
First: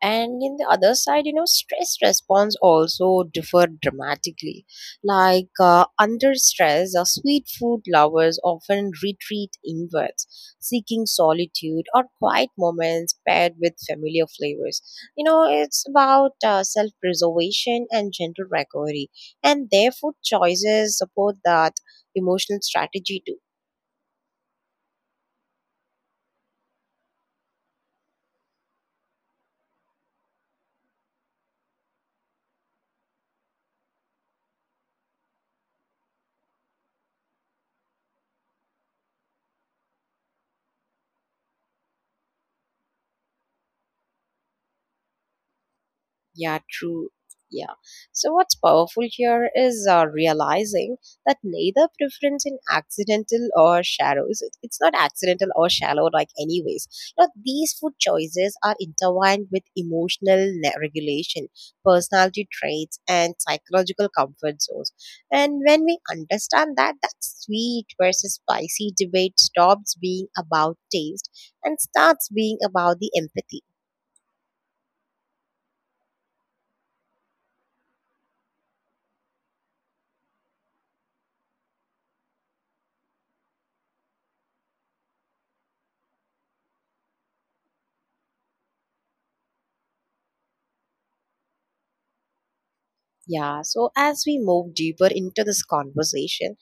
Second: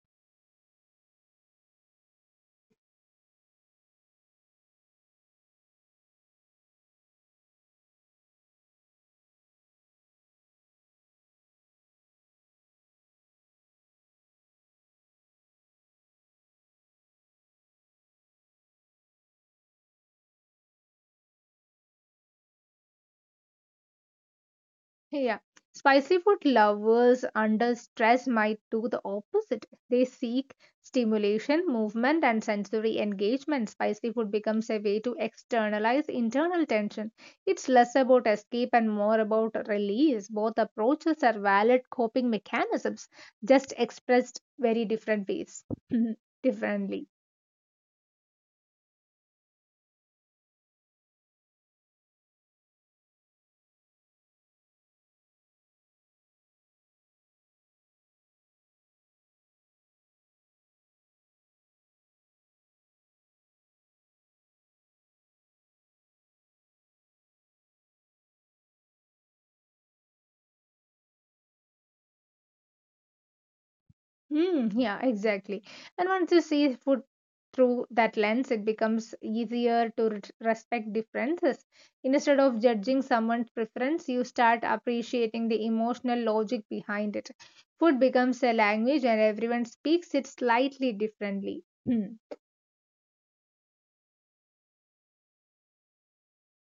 A: And in the other side, you know, stress response also differ dramatically. Like uh, under stress, uh, sweet food lovers often retreat inwards, seeking solitude or quiet moments paired with familiar flavors. You know, it's about uh, self preservation and gentle recovery, and their food choices support that emotional strategy too.
B: Yeah. Spicy food lovers under stress might do the opposite. They seek stimulation, movement, and sensory engagement. Spicy food becomes a way to externalize internal tension. It's less about escape and more about release. Both approaches are valid coping mechanisms, just expressed very different ways,
A: Yeah,
B: differently.
A: true. Yeah. So, what's powerful here is uh, realizing that neither preference in accidental or shallows, it- it's not accidental or shallow, like, anyways. Now, these food choices are intertwined with emotional ne- regulation, personality traits, and psychological comfort zones. And when we understand that, that sweet versus spicy debate stops being about taste and starts being about the empathy.
B: Hmm, yeah, exactly. And once you see food through that lens, it becomes easier to res- respect differences. Instead of judging someone's preference, you start appreciating the emotional logic behind it. Food becomes a language, and everyone speaks it slightly differently.
A: Yeah, so as we move deeper into this conversation,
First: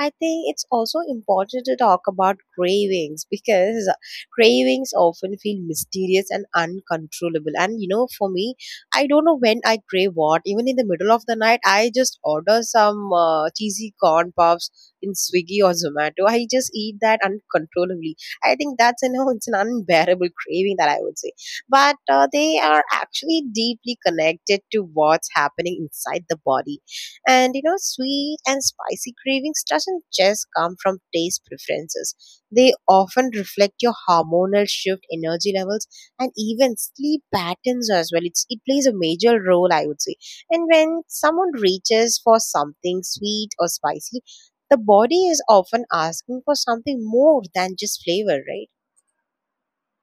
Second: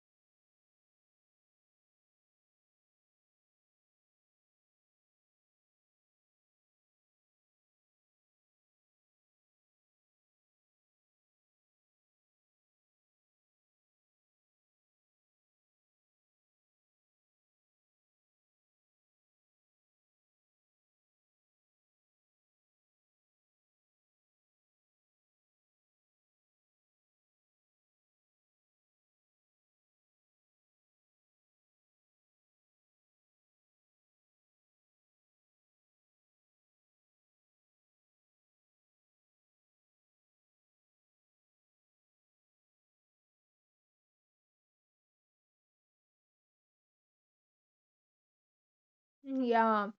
A: I think it's also important to talk about cravings, because cravings often feel mysterious and uncontrollable. And you know, for me, I don't know when I crave what. Even in the middle of the night, I just order some uh, cheesy corn puffs in Swiggy or Zomato. I just eat that uncontrollably. I think that's, you know, it's an unbearable craving that I would say. But uh, they are actually deeply connected to what's happening inside the body. And you know, sweet and spicy cravings doesn't just come from taste preferences. They often reflect your hormonal shift, energy levels, and even sleep patterns as well. It's, it plays a major role, I would say. And when someone reaches for something sweet or spicy, the body is often asking for something more than just flavor, right?
B: Hmm. Yeah.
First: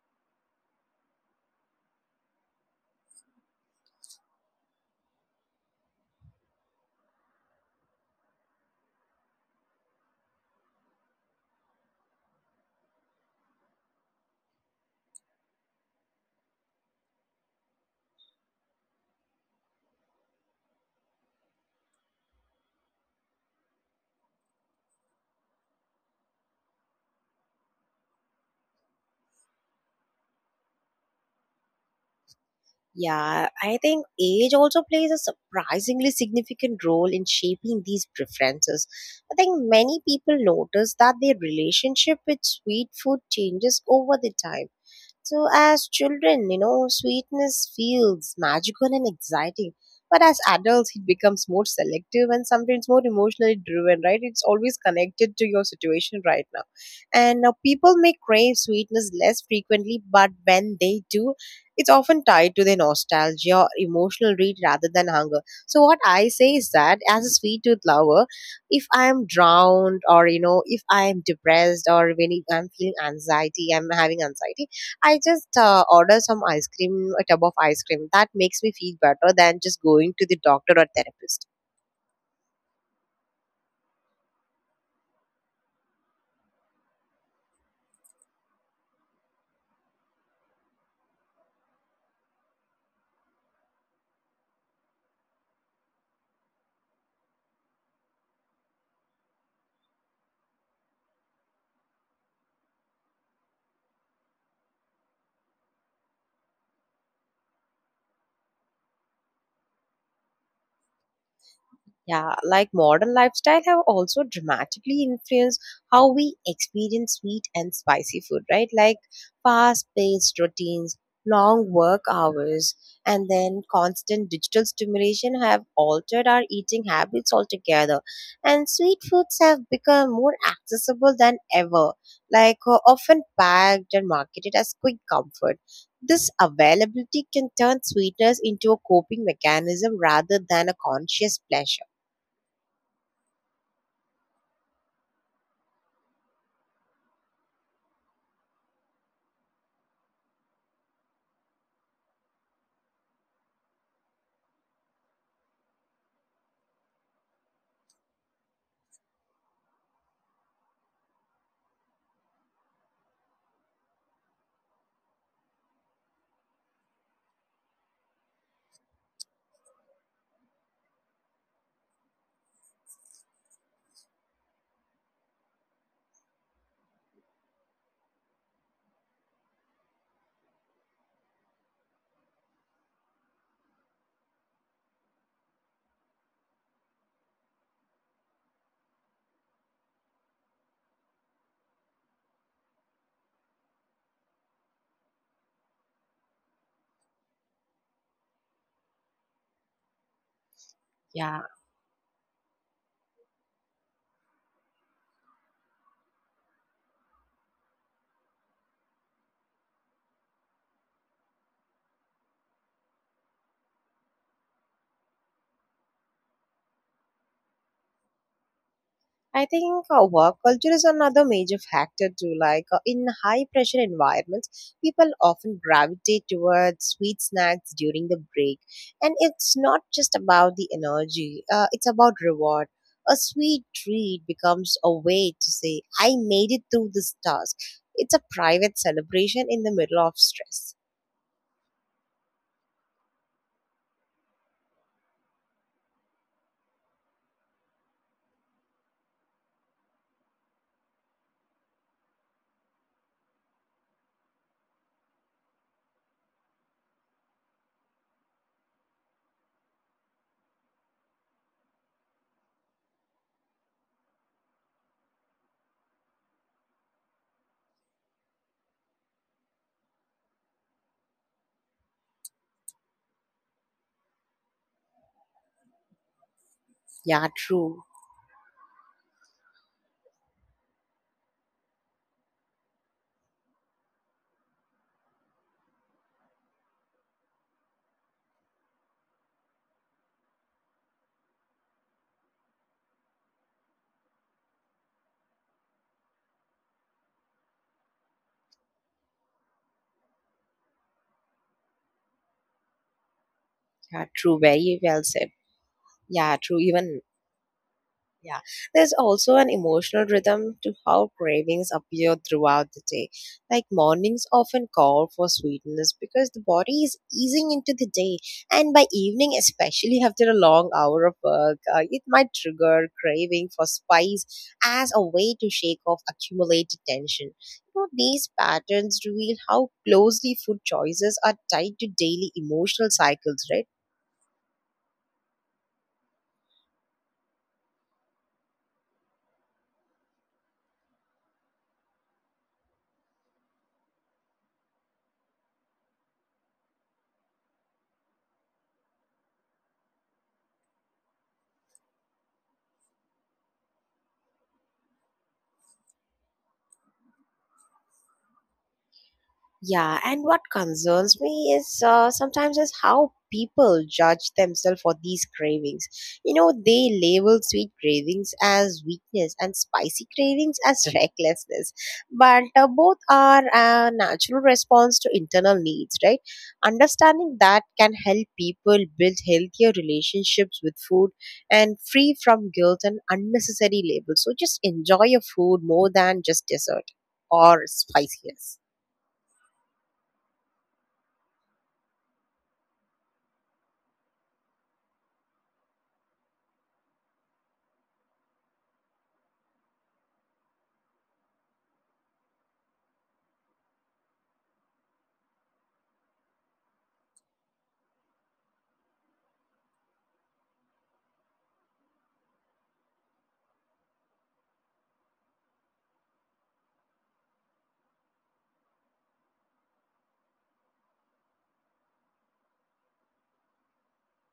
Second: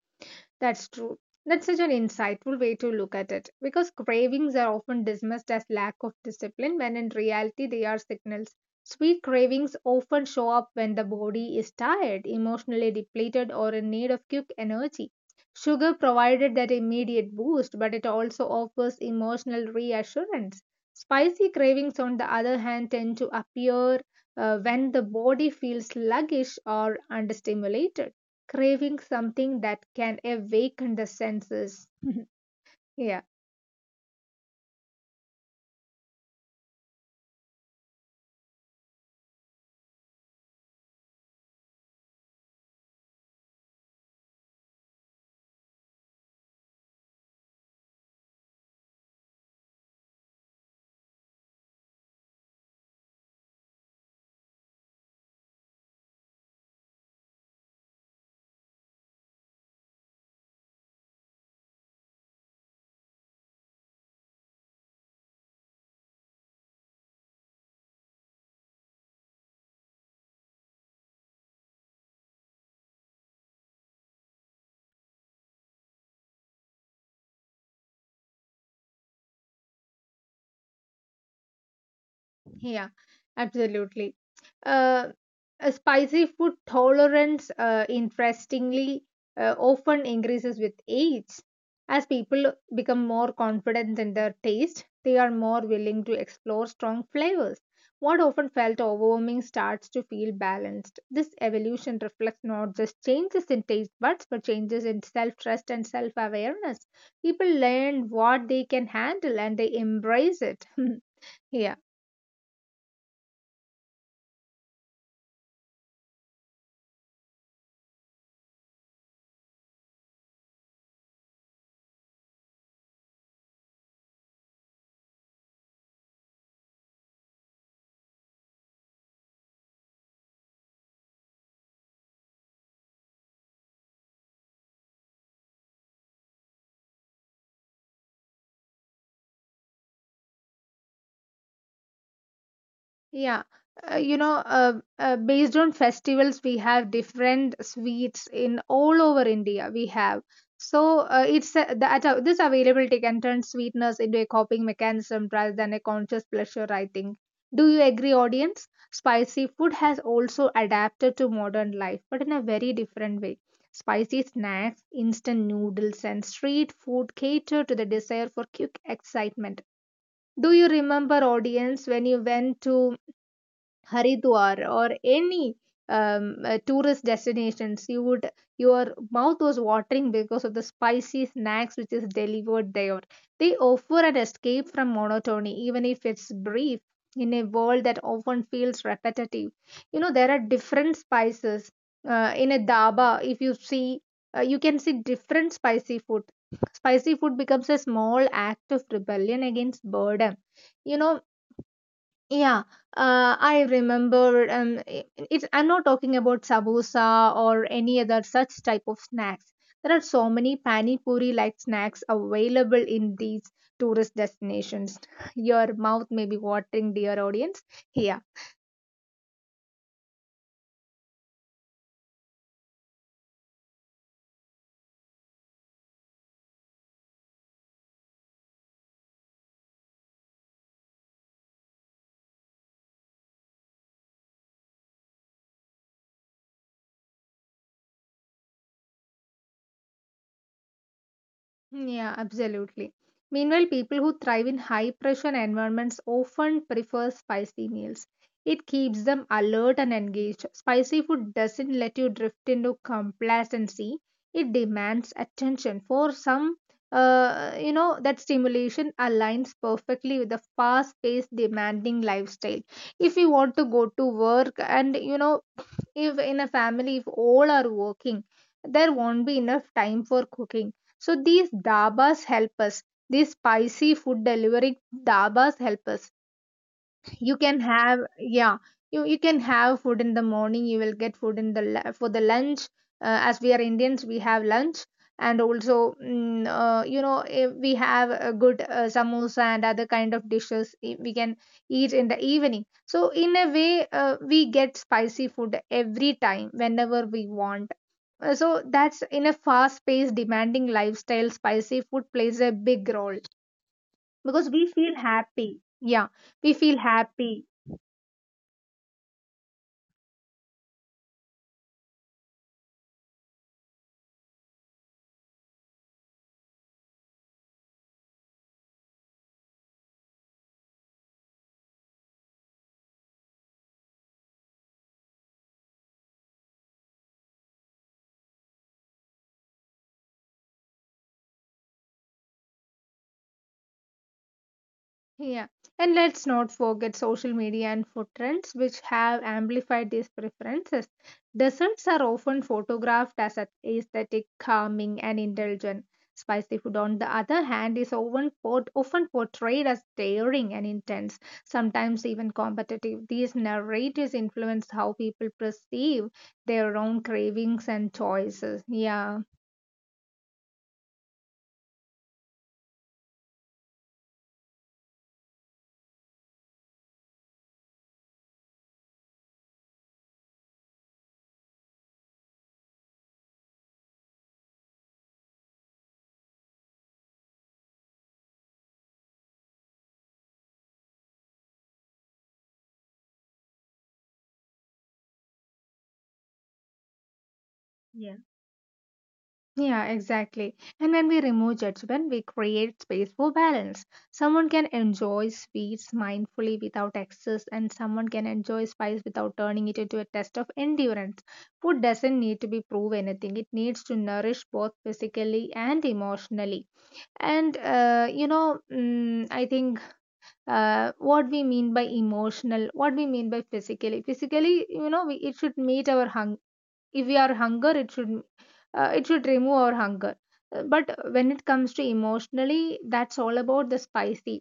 B: That's true. That's such an insightful way to look at it because cravings are often dismissed as lack of discipline when in reality they are signals. Sweet cravings often show up when the body is tired, emotionally depleted, or in need of quick energy. Sugar provided that immediate boost, but it also offers emotional reassurance. Spicy cravings, on the other hand, tend to appear uh, when the body feels sluggish or understimulated, craving something that can awaken the senses. Yeah.
A: Yeah, I think age also plays a surprisingly significant role in shaping these preferences. I think many people notice that their relationship with sweet food changes over the time. So, as children, you know, sweetness feels magical and exciting. But as adults, it becomes more selective and sometimes more emotionally driven, right? It's always connected to your situation right now. And now people may crave sweetness less frequently, but when they do, it's often tied to their nostalgia or emotional need rather than hunger. So, what I say is that as a sweet tooth lover, if I am drowned or, you know, if I am depressed or when I'm feeling anxiety, I'm having anxiety, I just uh, order some ice cream, a tub of ice cream. That makes me feel better than just going to the doctor or therapist.
B: Yeah, absolutely. Uh, a spicy food tolerance, uh, interestingly, uh, often increases with age. As people become more confident in their taste, they are more willing to explore strong flavors. What often felt overwhelming starts to feel balanced. This evolution reflects not just changes in taste buds, but changes in self trust and self awareness. People learn what they can handle and they embrace it. Yeah.
A: Yeah, like modern lifestyle have also dramatically influenced how we experience sweet and spicy food, right? Like fast-paced routines, long work hours, and then constant digital stimulation have altered our eating habits altogether. And sweet foods have become more accessible than ever, like uh, often packed and marketed as quick comfort. This availability can turn sweetness into a coping mechanism rather than a conscious pleasure.
B: Yeah, uh, you know, uh, uh, based on festivals, we have different sweets in all over India. We have, so uh, it's uh, that uh, this availability can turn sweetness into a coping mechanism rather than a conscious pleasure, I think. Do you agree, audience? Spicy food has also adapted to modern life, but in a very different way. Spicy snacks, instant noodles, and street food cater to the desire for quick excitement. Do you remember, audience, when you went to Haridwar or any um, uh, tourist destinations, you would, your mouth was watering because of the spicy snacks which is delivered there. They offer an escape from monotony, even if it's brief, in a world that often feels repetitive. You know there are different spices uh, in a dhaba. If you see, uh, you can see different spicy food. Spicy food becomes a small act of rebellion against boredom, you know.
A: Yeah,
B: Yeah, uh, I remember. Um, i- it's, I'm not talking about samosa or any other such type of snacks. There are so many pani puri like snacks available in these tourist destinations. Your mouth may be watering, dear audience. Here,
A: I think uh, work culture is another major factor too. Like uh, in high pressure environments, people often gravitate towards sweet snacks during the break. And it's not just about the energy, uh, it's about reward. A sweet treat becomes a way to say, I made it through this task. It's a private celebration in the middle of stress.
B: yeah, absolutely. Meanwhile, people who thrive in high pressure environments often prefer spicy meals. It keeps them alert and engaged. Spicy food doesn't let you drift into complacency. It demands attention. For some, uh, you know, that stimulation aligns perfectly with the fast paced, demanding lifestyle. If you want to go to work, and, you know, if in a family if all are working, there won't be enough time for cooking, so these dabas help us, these spicy food delivery dabas help us.
A: Yeah,
B: You can
A: true.
B: have, yeah, you, you can have food in the morning, you will get food in the la- for the lunch. Uh, as we are indians, we have lunch. And also mm, uh, you know, eh, we have a good uh, samosa and other kind of dishes, eh, we can eat in the evening. So in a way, uh, we get spicy food every time whenever we want. Uh, so that's, in a fast paced demanding lifestyle, spicy food plays a big role
A: Yeah, true.
B: because we
A: Very
B: feel
A: well said.
B: happy. Yeah,
A: Yeah,
B: we
A: true.
B: feel
A: Even
B: happy.
A: Yeah, there's also an emotional rhythm to how cravings appear throughout the day. Like mornings often call for sweetness because the body is easing into the day, and by evening, especially after a long hour of work, uh, it might trigger craving for spice as a way to shake off accumulated tension. You know, these patterns reveal how closely food choices are tied to daily emotional cycles, right?
B: Yeah, and let's not forget social media and food trends, which have amplified these preferences. Desserts are often photographed as a- aesthetic, calming, and indulgent. Spicy food, on the other hand, is often, port- often portrayed as daring and intense, sometimes even competitive. These narratives influence how people perceive their own cravings and choices. Yeah.
A: Yeah, and what concerns me is uh, sometimes is how people judge themselves for these cravings. You know, they label sweet cravings as weakness and spicy cravings as recklessness. But uh, both are a natural response to internal needs, right? Understanding that can help people build healthier relationships with food and free from guilt and unnecessary labels. So just enjoy your food more than just dessert or spiciness.
B: Yeah, exactly. And when we remove judgment, we create space for balance. Someone can enjoy sweets mindfully without excess, and someone can enjoy spice without turning it into a test of endurance. Food doesn't need to be prove anything, it needs to nourish both physically and emotionally. And, uh, you know, mm, I think uh, what we mean by emotional, what we mean by physically, physically, you know, we, it should meet our hung, if we are hunger it should, uh, it should remove our hunger. Uh, but when it comes to emotionally, that's all about the spicy,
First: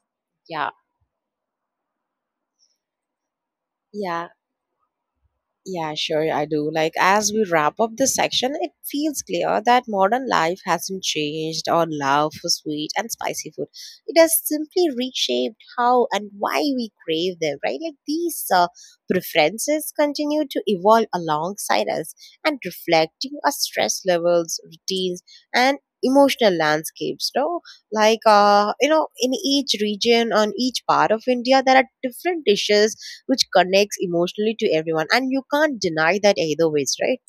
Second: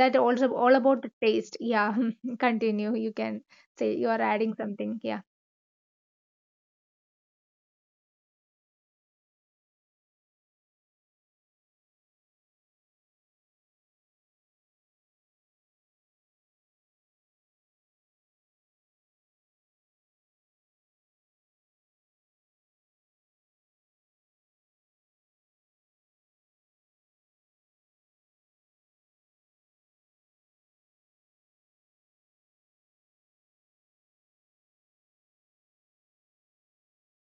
B: that also
A: Yeah.
B: all about the taste, yeah. Continue, you can say, you are
A: Yeah,
B: adding something, yeah.
A: yeah, sure, I do. Like, as we wrap up this section, it feels clear that modern life hasn't changed our love for sweet and spicy food. It has simply reshaped how and why we crave them, right? Like, these uh, preferences continue to evolve alongside us and reflecting our stress levels, routines, and emotional landscapes, no? Like uh you know, in each region, on each part of India, there are different dishes which connects emotionally to everyone, and you can't deny that either ways, right?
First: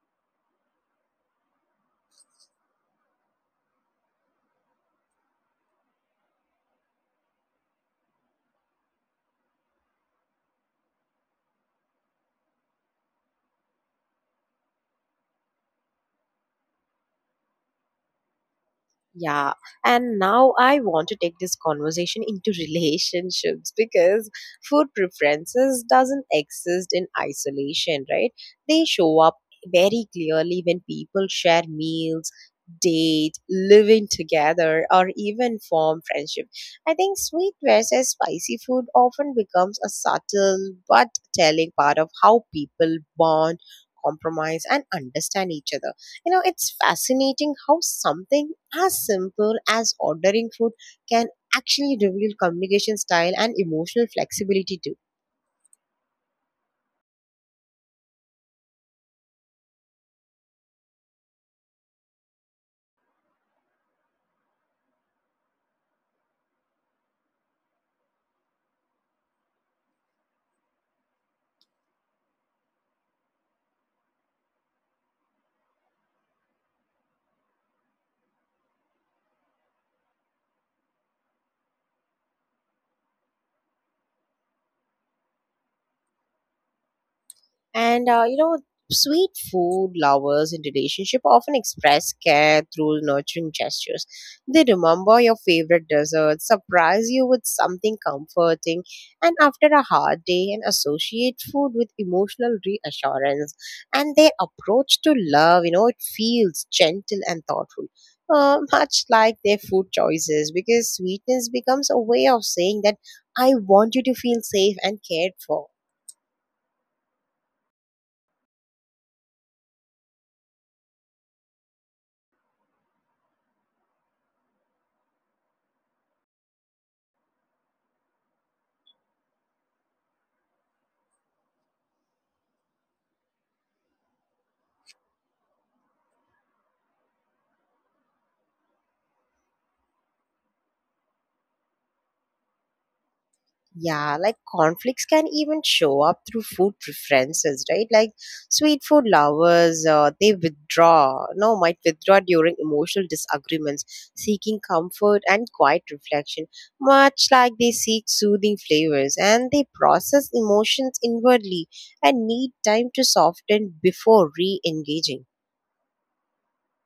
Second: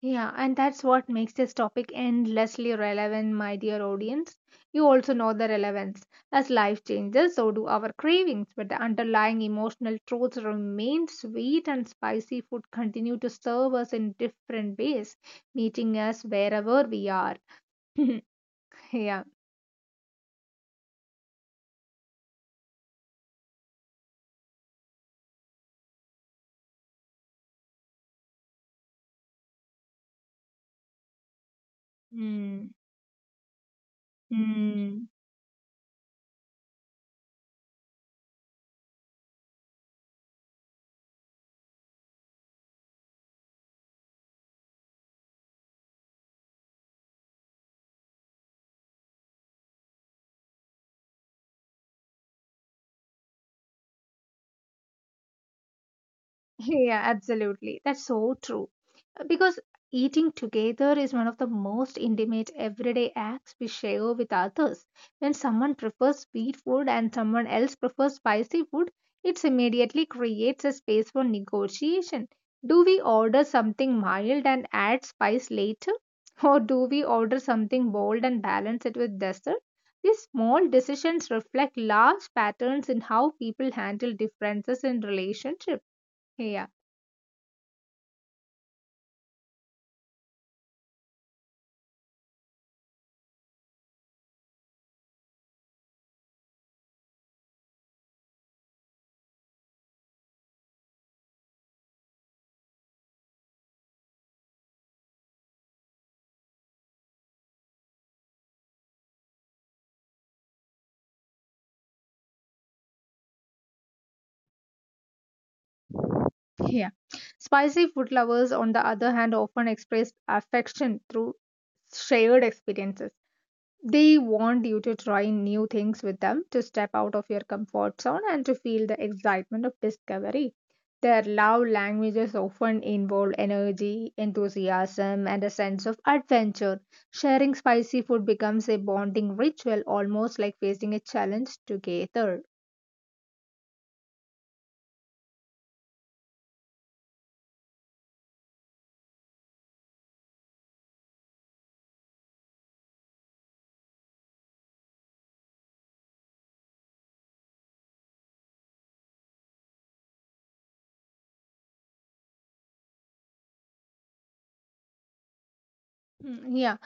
B: Yeah, and that's what makes this topic endlessly relevant, my dear audience. You also know the relevance. As life changes, so do our cravings, but the underlying emotional truths remain, sweet and spicy food continue to serve us in different ways, meeting us wherever we are. Yeah.
A: Yeah, and now I want to take this conversation into relationships because food preferences doesn't exist in isolation, right? They show up very clearly when people share meals,
B: Mm.
A: date, living together,
B: Mm.
A: or even form friendship. I think sweet versus spicy food often becomes a subtle but telling part of how people bond, compromise, and understand each other. You know, it's fascinating how something as simple as ordering food can actually reveal communication style and emotional flexibility too.
B: Yeah, absolutely. That's so true. Uh, Because eating together is one of the most intimate everyday acts we share with others. When someone prefers sweet food and someone else prefers spicy food, it immediately creates a space for negotiation. Do we order something mild and add spice later? Or do we order something bold and balance it with dessert? These small decisions reflect large patterns in how people handle differences in relationships. Yeah.
A: And uh, you know, sweet food lovers in relationship often express care through nurturing gestures. They remember your favorite dessert, surprise you with something comforting, and after a hard day, and associate food with emotional reassurance. And their approach to love, you know, it feels gentle and thoughtful. Uh, much like their food choices, because sweetness becomes a way of saying that I want you to feel safe and cared for.
B: Yeah. Spicy food lovers, on the other hand, often express affection through shared experiences. They want you to try new things with them, to step out of your comfort zone, and to feel the excitement of discovery. Their love languages often involve energy, enthusiasm, and a sense of adventure. Sharing spicy food becomes a bonding ritual, almost like facing a challenge together.
A: Yeah, like conflicts can even show up through food preferences, right? Like sweet food lovers, uh, they withdraw, no, might withdraw during emotional disagreements, seeking comfort and quiet reflection, much like they seek soothing flavors, and they process emotions inwardly and need time to soften before re engaging.
B: Mm, yeah.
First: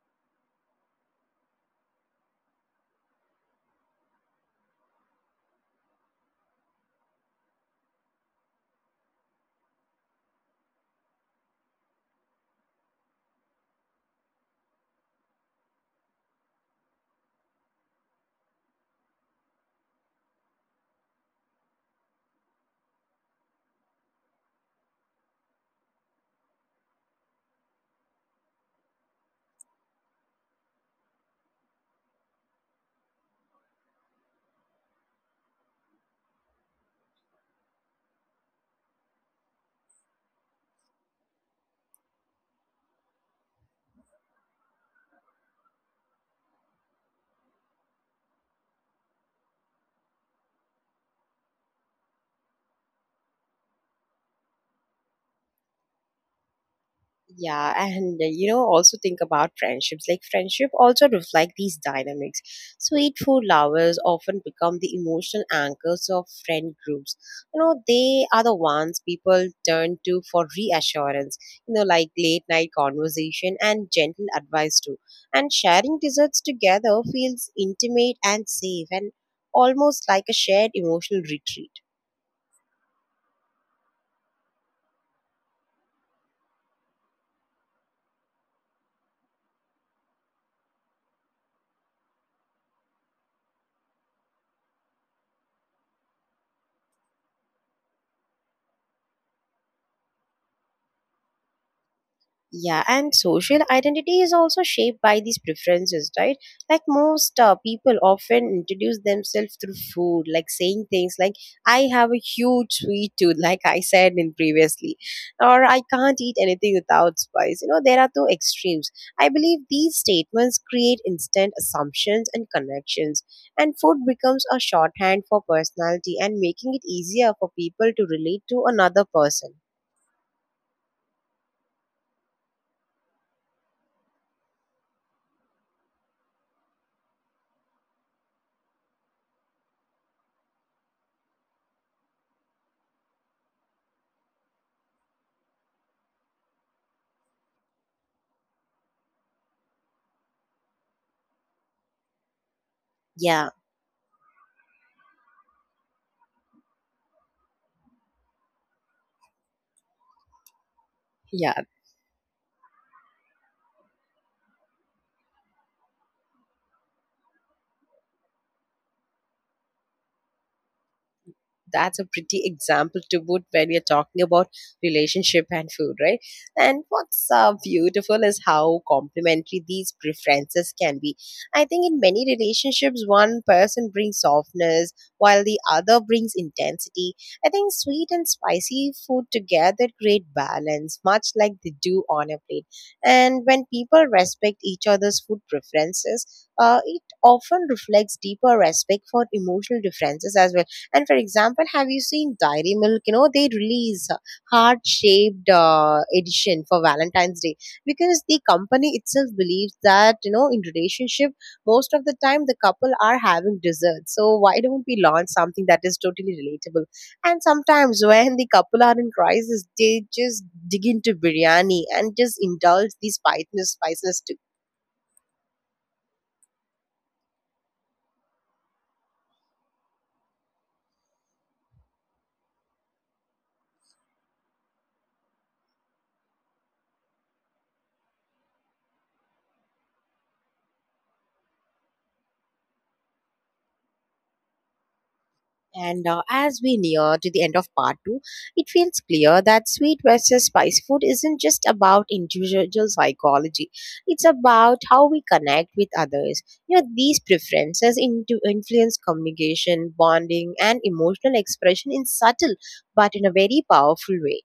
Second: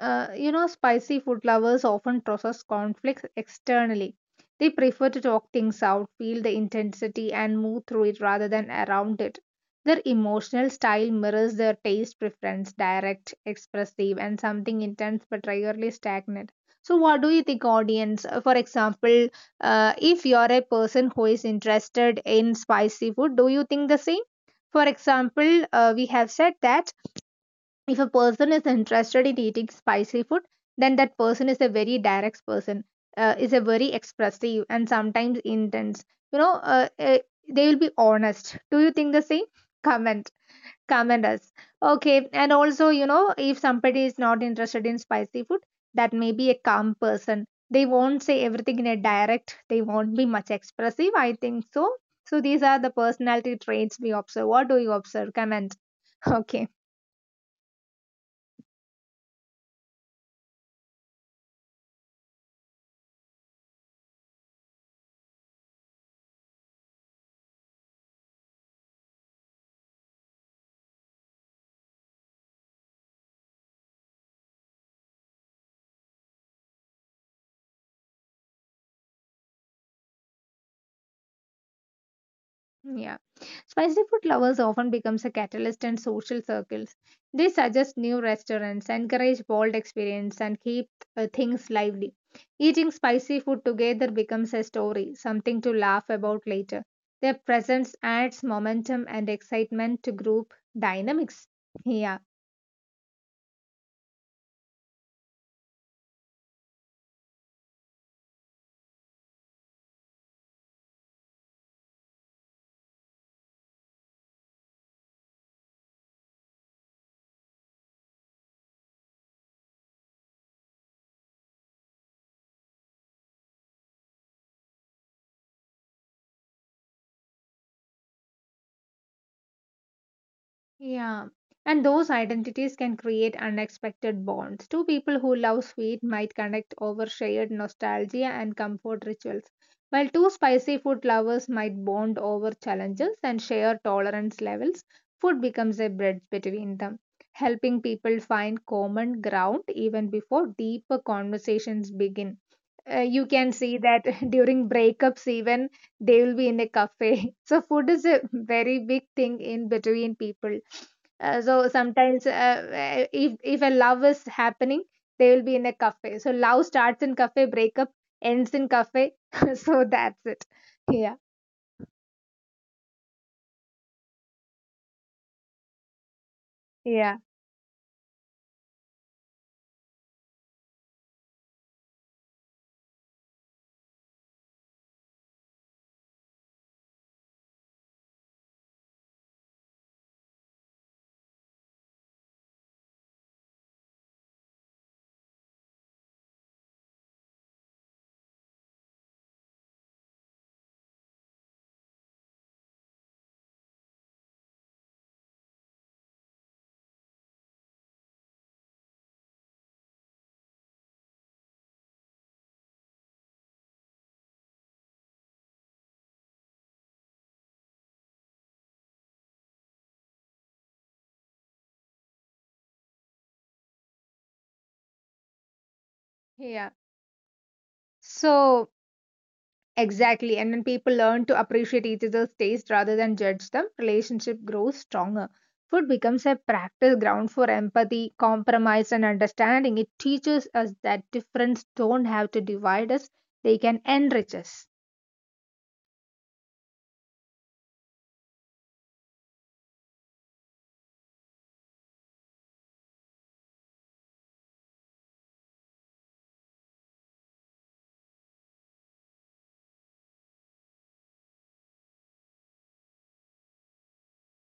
B: Uh, you know, spicy food lovers often process conflicts externally. They prefer to talk things out, feel the intensity, and move through it rather than around it. Their emotional style mirrors their taste preference direct, expressive, and something intense but rarely stagnant. So, what do you think, audience? Uh, For example, uh, if you are a person who is interested in spicy food, do you think the same? For example, uh, we have said that if a person is interested in eating spicy food, then that person is a very direct person, uh, is a very expressive and sometimes intense, you know, uh, uh, they will be honest. Do you think the same? Comment. Comment us. Okay, and also, you know, if somebody is not interested in spicy food, that may be a calm person. They won't say everything in a direct, they won't be much expressive, I think so. So these are the personality traits we observe. What do you observe? Comment. okay.
A: Yeah, and uh, you know, also think about friendships. Like friendship also reflect these dynamics. Sweet food lovers often become the emotional anchors of friend groups. You know, they are the ones people turn to for reassurance. You know, like late night conversation and gentle advice too. And sharing desserts together feels intimate and safe, and almost like a shared emotional retreat.
B: Yeah. Spicy food lovers often becomes a catalyst in social circles. They suggest new restaurants, encourage bold experience, and keep uh, things lively. Eating spicy food together becomes a story, something to laugh about later. Their presence adds momentum and excitement to group dynamics. Yeah.
A: Yeah, and social identity is also shaped by these preferences, right? Like most uh, people often introduce themselves through food, like saying things like "I have a huge sweet tooth," like I said in previously, or "I can't eat anything without spice." You know, there are two extremes. I believe these statements create instant assumptions and connections, and food becomes a shorthand for personality and making it easier for people to relate to another person.
B: Yeah, and those identities can create unexpected bonds. Two people who love sweet might connect over shared nostalgia and comfort rituals, while two spicy food lovers might bond over challenges and share tolerance levels. Food becomes a bridge between them, helping people find common ground even before deeper conversations begin. Uh, you
A: Yeah,
B: can see that during breakups even they will be in a cafe. so food is a very big thing in between people. Uh,
A: yeah,
B: so sometimes, uh, uh, if if a love is happening, they will be in a cafe. So love starts in cafe, breakup ends in cafe. so that's it. Yeah.
A: that's a pretty example to put when you're talking about relationship and food, right? And
B: Yeah.
A: what's uh, beautiful is how complementary these preferences can be. I think in many relationships, one person brings softness while the other brings intensity. I think sweet and spicy food together create balance, much like they do on a plate. And when people respect each other's food preferences, uh, it often reflects deeper respect for emotional differences as well. And for example, have you seen Dairy Milk? You know, they release heart shaped uh, edition for Valentine's Day, because the company itself believes that, you know, in relationship, most of the time the couple are having dessert. So why don't we launch something that is totally relatable? And sometimes when the couple are in crisis, they just dig into biryani and just indulge the spiciness, spiciness
B: Yeah. So exactly. And when people learn to appreciate each other's taste rather than judge them, relationship grows stronger. Food becomes a practice ground for empathy, compromise, and understanding. It teaches us that difference don't have to divide us, they can enrich us.
A: And uh, as we near to the end of part two, it feels clear that sweet versus spice food isn't just about individual psychology. It's about how we connect with others. You know, these preferences into influence communication, bonding, and emotional expression in subtle but in a very powerful way.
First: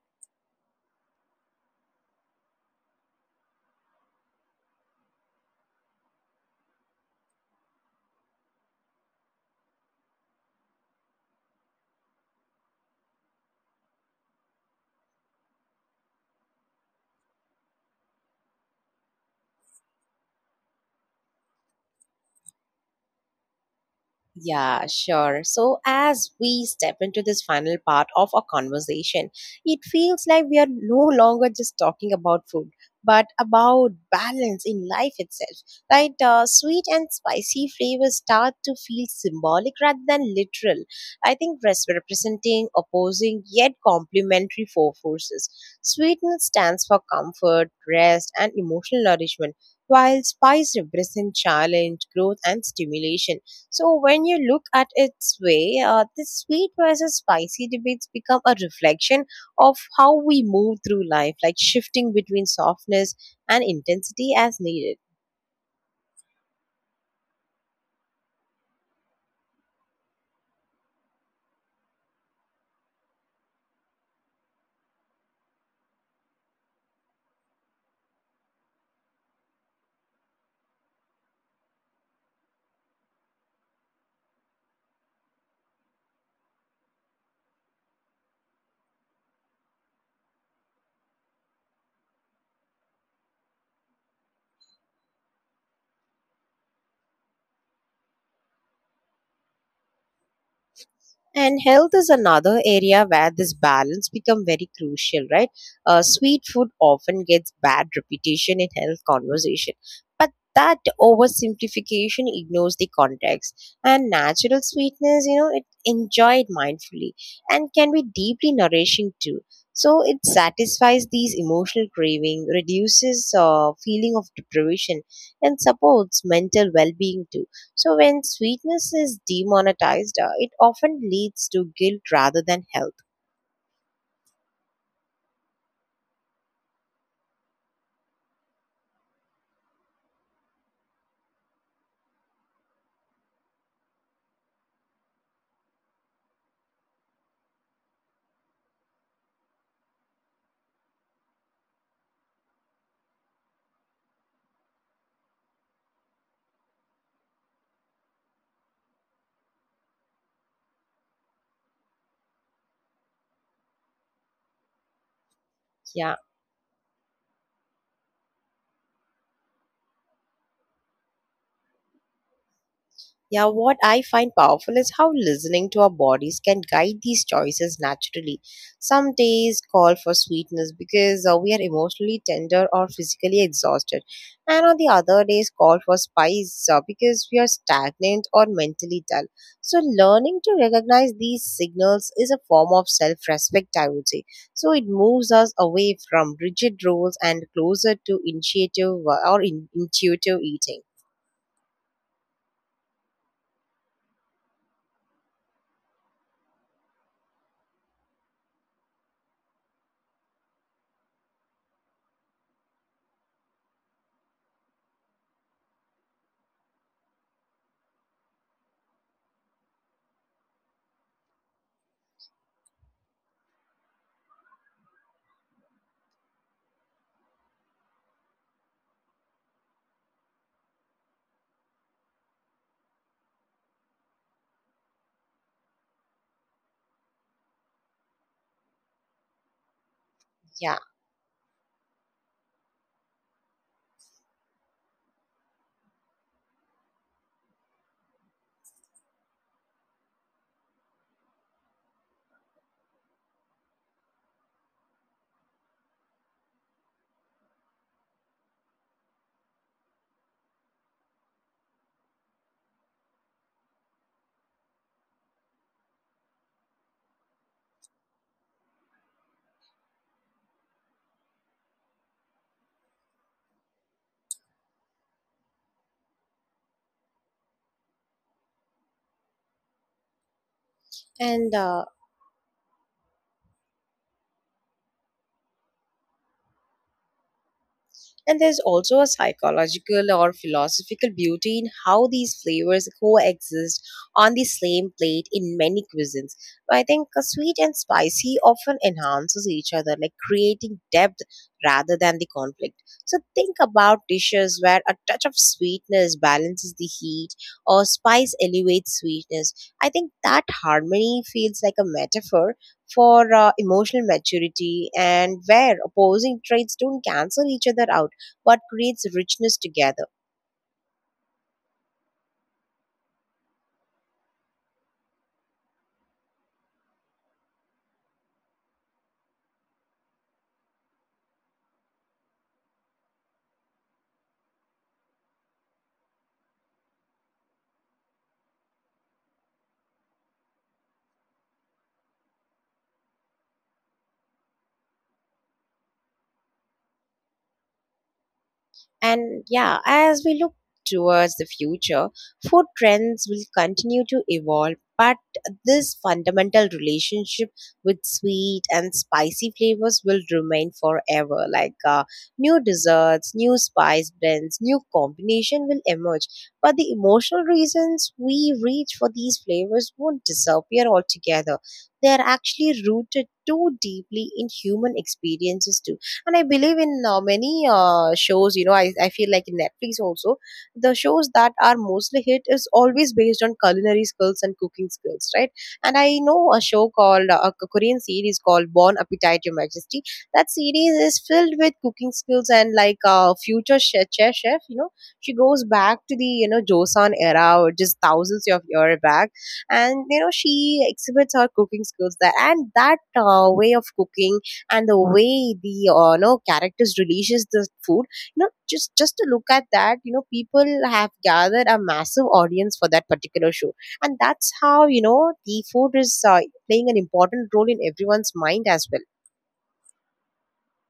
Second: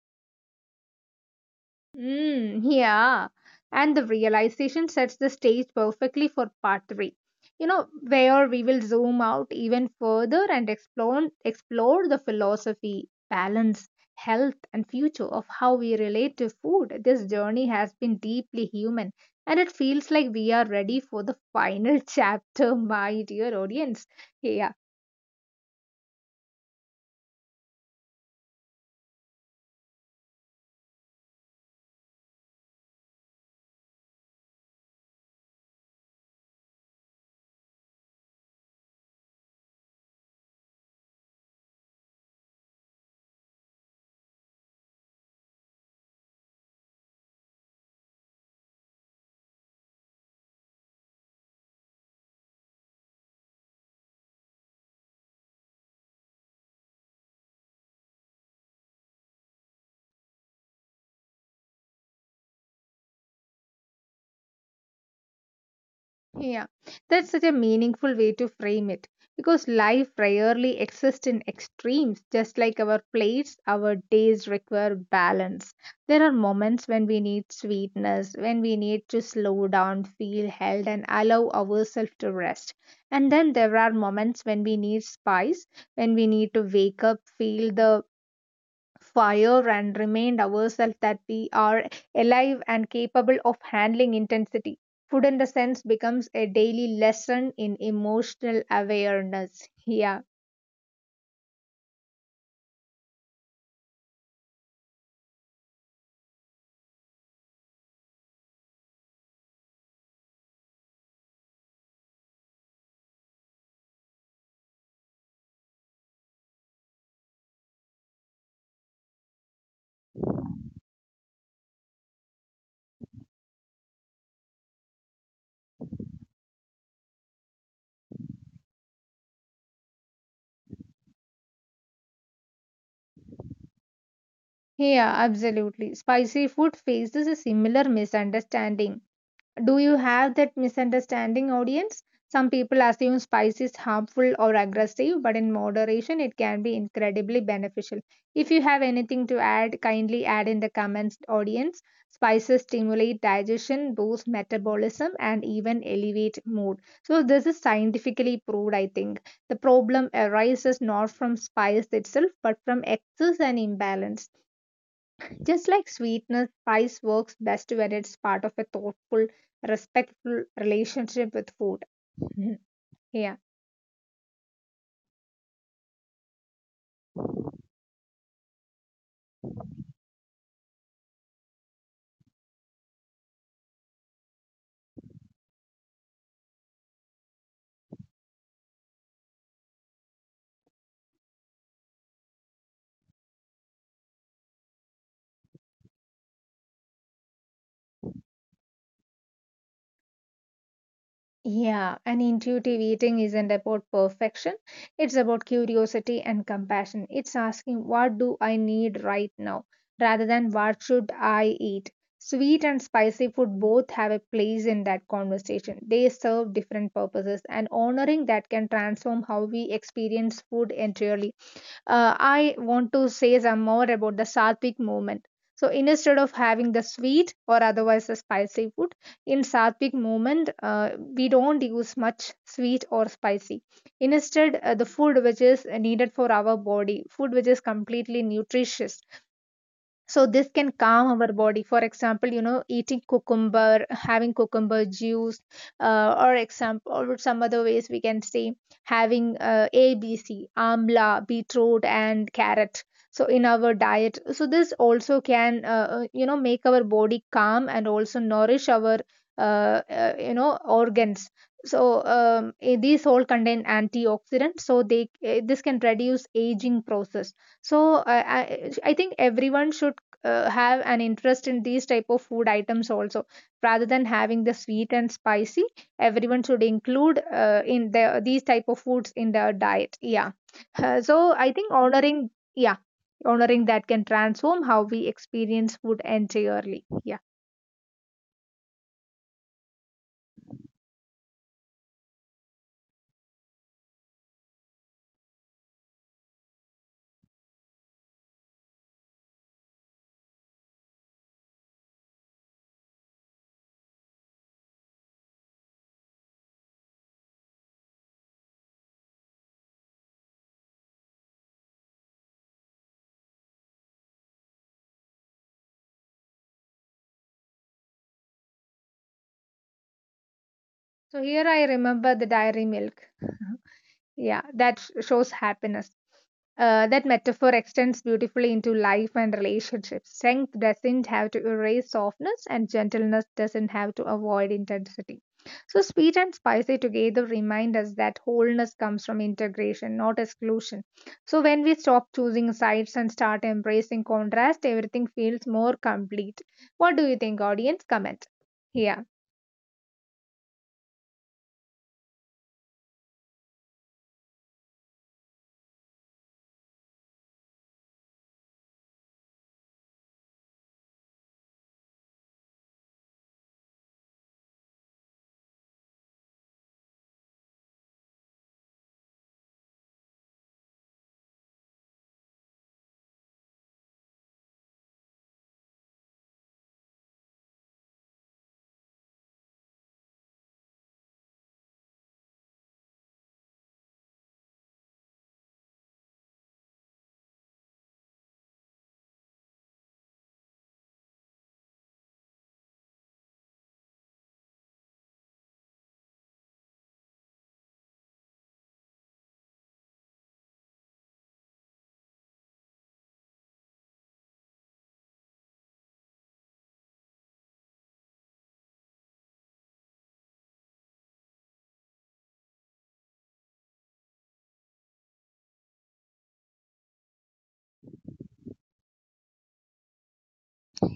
B: Mm, yeah. And the realization sets the stage perfectly for part three. You know, where we will zoom out even further and explore explore the philosophy, balance, health, and future of how we relate to food. This journey has been deeply human, and it feels like we are ready for the final chapter, my dear audience. Yeah.
A: Yeah, sure. So, as we step into this final part of our conversation, it feels like we are no longer just talking about food, but about balance in life itself. Right? Uh, sweet and spicy flavors start to feel symbolic rather than literal. I think res- representing opposing yet complementary four forces. Sweetness stands for comfort, rest, and emotional nourishment, while spice represents challenge, growth, and stimulation. So when you look at its way, uh, the sweet versus spicy debates become a reflection of how we move through life, like shifting between softness and intensity as needed.
B: Yeah, that's such a meaningful way to frame it because life rarely exists in extremes. Just like our plates, our days require balance. There are moments when we need sweetness, when we need to slow down, feel held, and allow ourselves to rest. And then there are moments when we need spice, when we need to wake up, feel the fire and remind ourselves that we are alive and capable of handling intensity. Food in the sense becomes a daily lesson in emotional awareness. Yeah.
A: And health is another area where this balance become very crucial, right? Uh, sweet food often gets bad reputation in health conversation, but that oversimplification ignores the context. And natural sweetness, you know, it enjoyed mindfully and can be deeply nourishing too. So it satisfies these emotional craving, reduces uh, feeling of deprivation, and supports mental well-being too. So, when sweetness is demonetized, uh, it often leads to guilt rather than health.
B: Yeah, absolutely. Spicy food faces a similar misunderstanding. Do you have that misunderstanding, audience? Some people assume spice is harmful or aggressive, but in moderation, it can be incredibly beneficial. If you have anything to add, kindly add in the comments, audience. Spices stimulate digestion, boost metabolism, and even elevate mood. So, this is scientifically proved, I think. The problem arises not from spice itself, but from excess and imbalance. Just like
A: Yeah.
B: sweetness, spice works best when it's part of a thoughtful, respectful relationship with food. Mhm. Yeah.
A: Yeah, what I find powerful is how listening to our bodies can guide these choices naturally. Some days call for sweetness because uh, we are emotionally tender or physically exhausted, and on the other days call for spice uh, because we are stagnant or mentally dull. So, learning to recognize these signals is a form of self respect, I would say. So, it moves us away from rigid rules and closer to initiative uh, or in- intuitive eating.
B: Yeah, and intuitive eating isn't about perfection. It's about curiosity and compassion. It's asking, what do I need right now, rather than what should I eat. Sweet and spicy food both have a place in that conversation. They serve different purposes, and honoring that can transform how we experience food entirely. uh, I want to say some more about the sattvic movement. So instead of having the sweet or otherwise the spicy food, in sattvic movement, uh, we don't use much sweet or spicy. Instead, uh, the food which is needed for our body, food which is completely nutritious, so this can
A: Yeah.
B: calm our body. For example, you know, eating cucumber, having cucumber juice, uh, or example, or some other ways we can say having uh, A B C, amla, beetroot, and carrot. So in our diet, so this also can uh, uh, you know, make our body calm and also nourish our uh, uh, you know, organs. So um, eh, these all contain antioxidants. So they eh, this can reduce aging process. So uh, I, I think everyone should uh, have an interest in these type of food items also, rather than having the sweet and spicy. Everyone should include uh, in the these type of foods in their diet. Yeah. Uh, so I
A: And
B: think
A: uh,
B: honoring yeah honoring that can transform how we experience food entirely. Yeah.
A: And there's also a psychological or philosophical beauty in how these flavors coexist on the same plate in many cuisines. So, I think uh, sweet and spicy often enhances each other, like creating depth rather than the conflict. So think about dishes where a touch of sweetness balances the heat or spice elevates sweetness. I think that harmony feels like a metaphor for uh, emotional maturity, and where opposing traits don't cancel each other out what creates richness together.
B: So here I remember the dairy milk. yeah, that sh- shows happiness. Uh, that metaphor extends beautifully into life and relationships. Strength doesn't have to erase softness, and gentleness doesn't have to avoid intensity. So, sweet and spicy together remind us that wholeness comes from integration, not exclusion. So, when we stop choosing sides and start embracing contrast, everything feels more complete. What do you think, audience? Comment. Yeah.
A: And yeah, as we look towards the future, food trends will continue to evolve, but this fundamental relationship with sweet and spicy flavors will remain forever. Like uh, new desserts, new spice blends, new combination will emerge, but the emotional reasons we reach for these flavors won't disappear altogether. They are actually rooted too deeply in human experiences too, and I believe in uh, many uh, shows, you know, I, I feel like in Netflix also, the shows that are mostly hit is always based on culinary skills and cooking skills, right? And I know a show called uh, a Korean series called Born Appetite Your Majesty. That series is filled with cooking skills, and like uh, future chef, chef chef you know, she goes back to the, you know, Joseon era, or just thousands of years back, and you know, she exhibits her cooking skills there, and that uh, way of cooking and the way the uh, you know, characters releases the food, you know, just just to look at that, you know, people have gathered a massive audience for that particular show. And that's how, you know, the food is uh, playing an important role in everyone's mind as well.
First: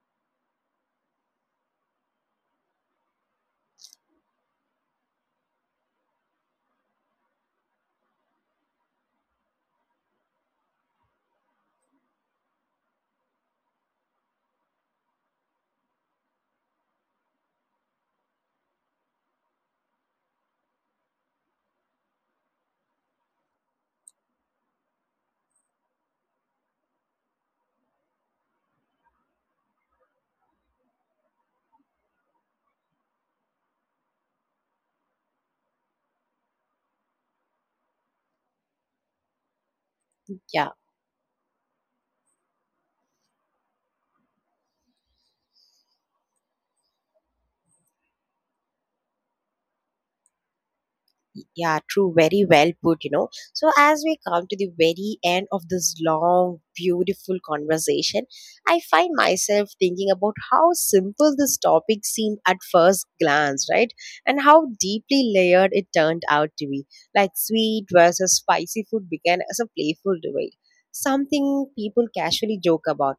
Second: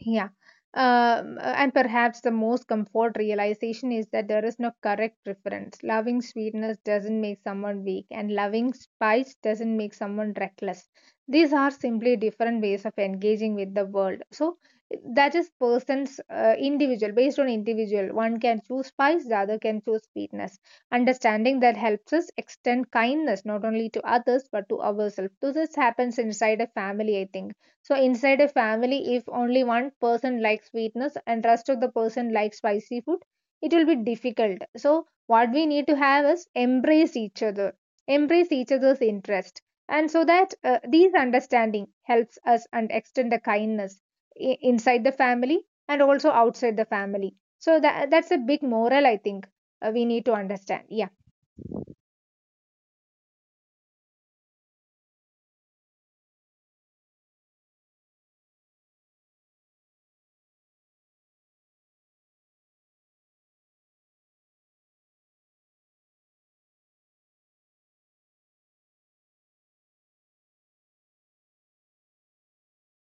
B: Yeah. Um, and perhaps the most comfort realization is that there is no correct preference. Loving sweetness doesn't make someone weak, and loving spice doesn't make someone reckless. These are simply different ways of engaging with the world. So that is person's uh, individual, based on individual. One can choose spice, the other can choose sweetness. Understanding that helps us extend kindness not only to others but to ourselves. So this happens inside a family, I think. So inside a family, if only one person likes sweetness and rest of the person likes spicy food, it will be difficult. So what we need to have is embrace each other, embrace each other's interest, and so that
A: Yeah.
B: uh, these understanding helps us and extend the kindness i- inside the family and also outside the family. So that that's a big moral I think uh, we need to understand. Yeah.
A: Yeah, true. Very well put, you know. So, as we come to the very end of this long, beautiful conversation, I find myself thinking about how simple this topic seemed at first glance, right? And how deeply layered it turned out to be. Like sweet versus spicy food began as a playful debate, something people casually joke about,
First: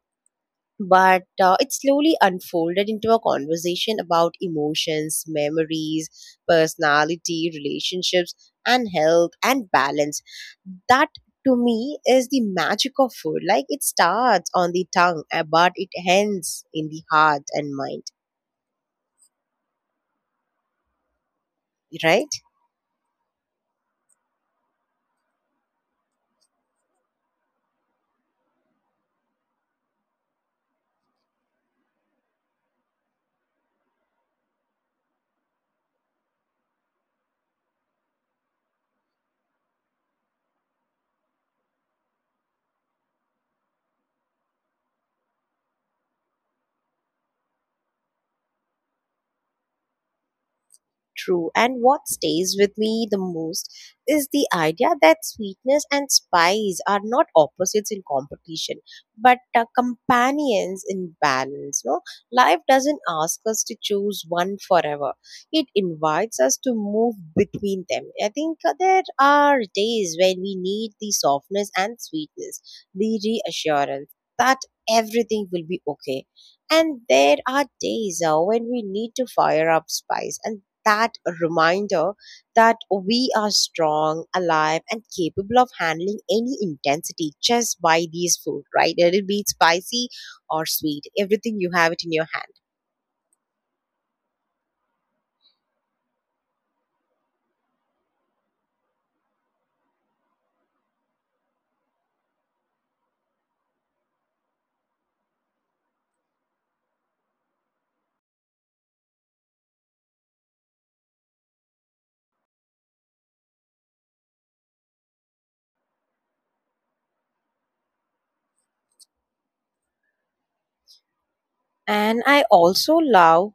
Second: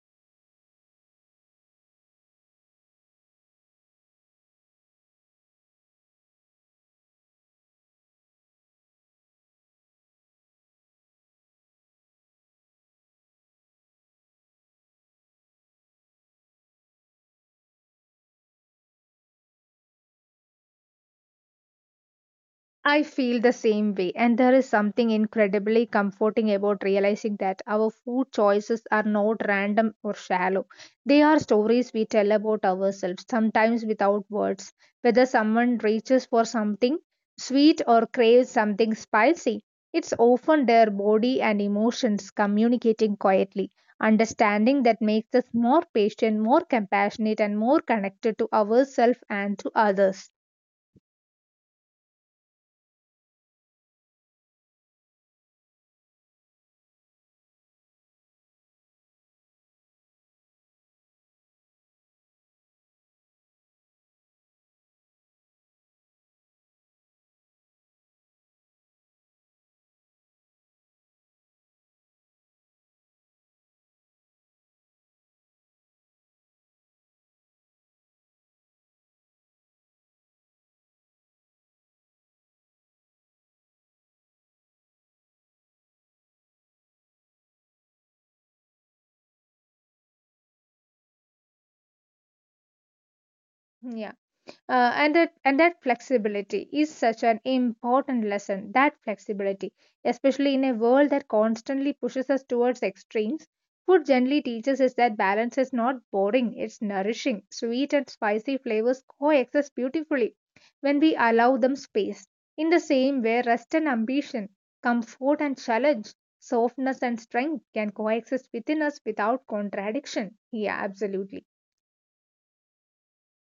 A: but uh, it slowly unfolded into a conversation about emotions, memories, personality, relationships, and health and balance. That to me is the magic of food. Like it starts on the tongue, uh, but it ends in the heart and mind, right?
B: I feel the same way, and there is something incredibly comforting about realizing that our food choices are not random or shallow. They are stories we tell about ourselves, sometimes without words. Whether someone reaches for something sweet or craves something spicy, it's often their body and emotions communicating quietly. Understanding that makes us more patient, more compassionate, and more connected to ourselves and to others.
A: True. And what stays with me the most is the idea that sweetness and spice are not opposites in competition, but uh, companions in balance. No, life doesn't ask us to choose one forever. It invites us to move between them. I think uh, there are days when we need the softness and sweetness, the reassurance that everything will be okay. And there are days uh, when we need to fire up spice, and that reminder that we are strong, alive, and capable of handling any intensity just by these food, right? It'll be spicy or sweet, everything you have it in your hand.
B: Yeah. Uh, and that and that flexibility is such an important lesson. That flexibility, especially in a world that constantly pushes us towards extremes, food generally teaches us that balance is not boring; it's nourishing. Sweet and spicy flavors coexist beautifully when we allow them space. In the same way, rest and ambition, comfort and challenge, softness and strength can coexist within us without contradiction. Yeah, absolutely.
A: And I also love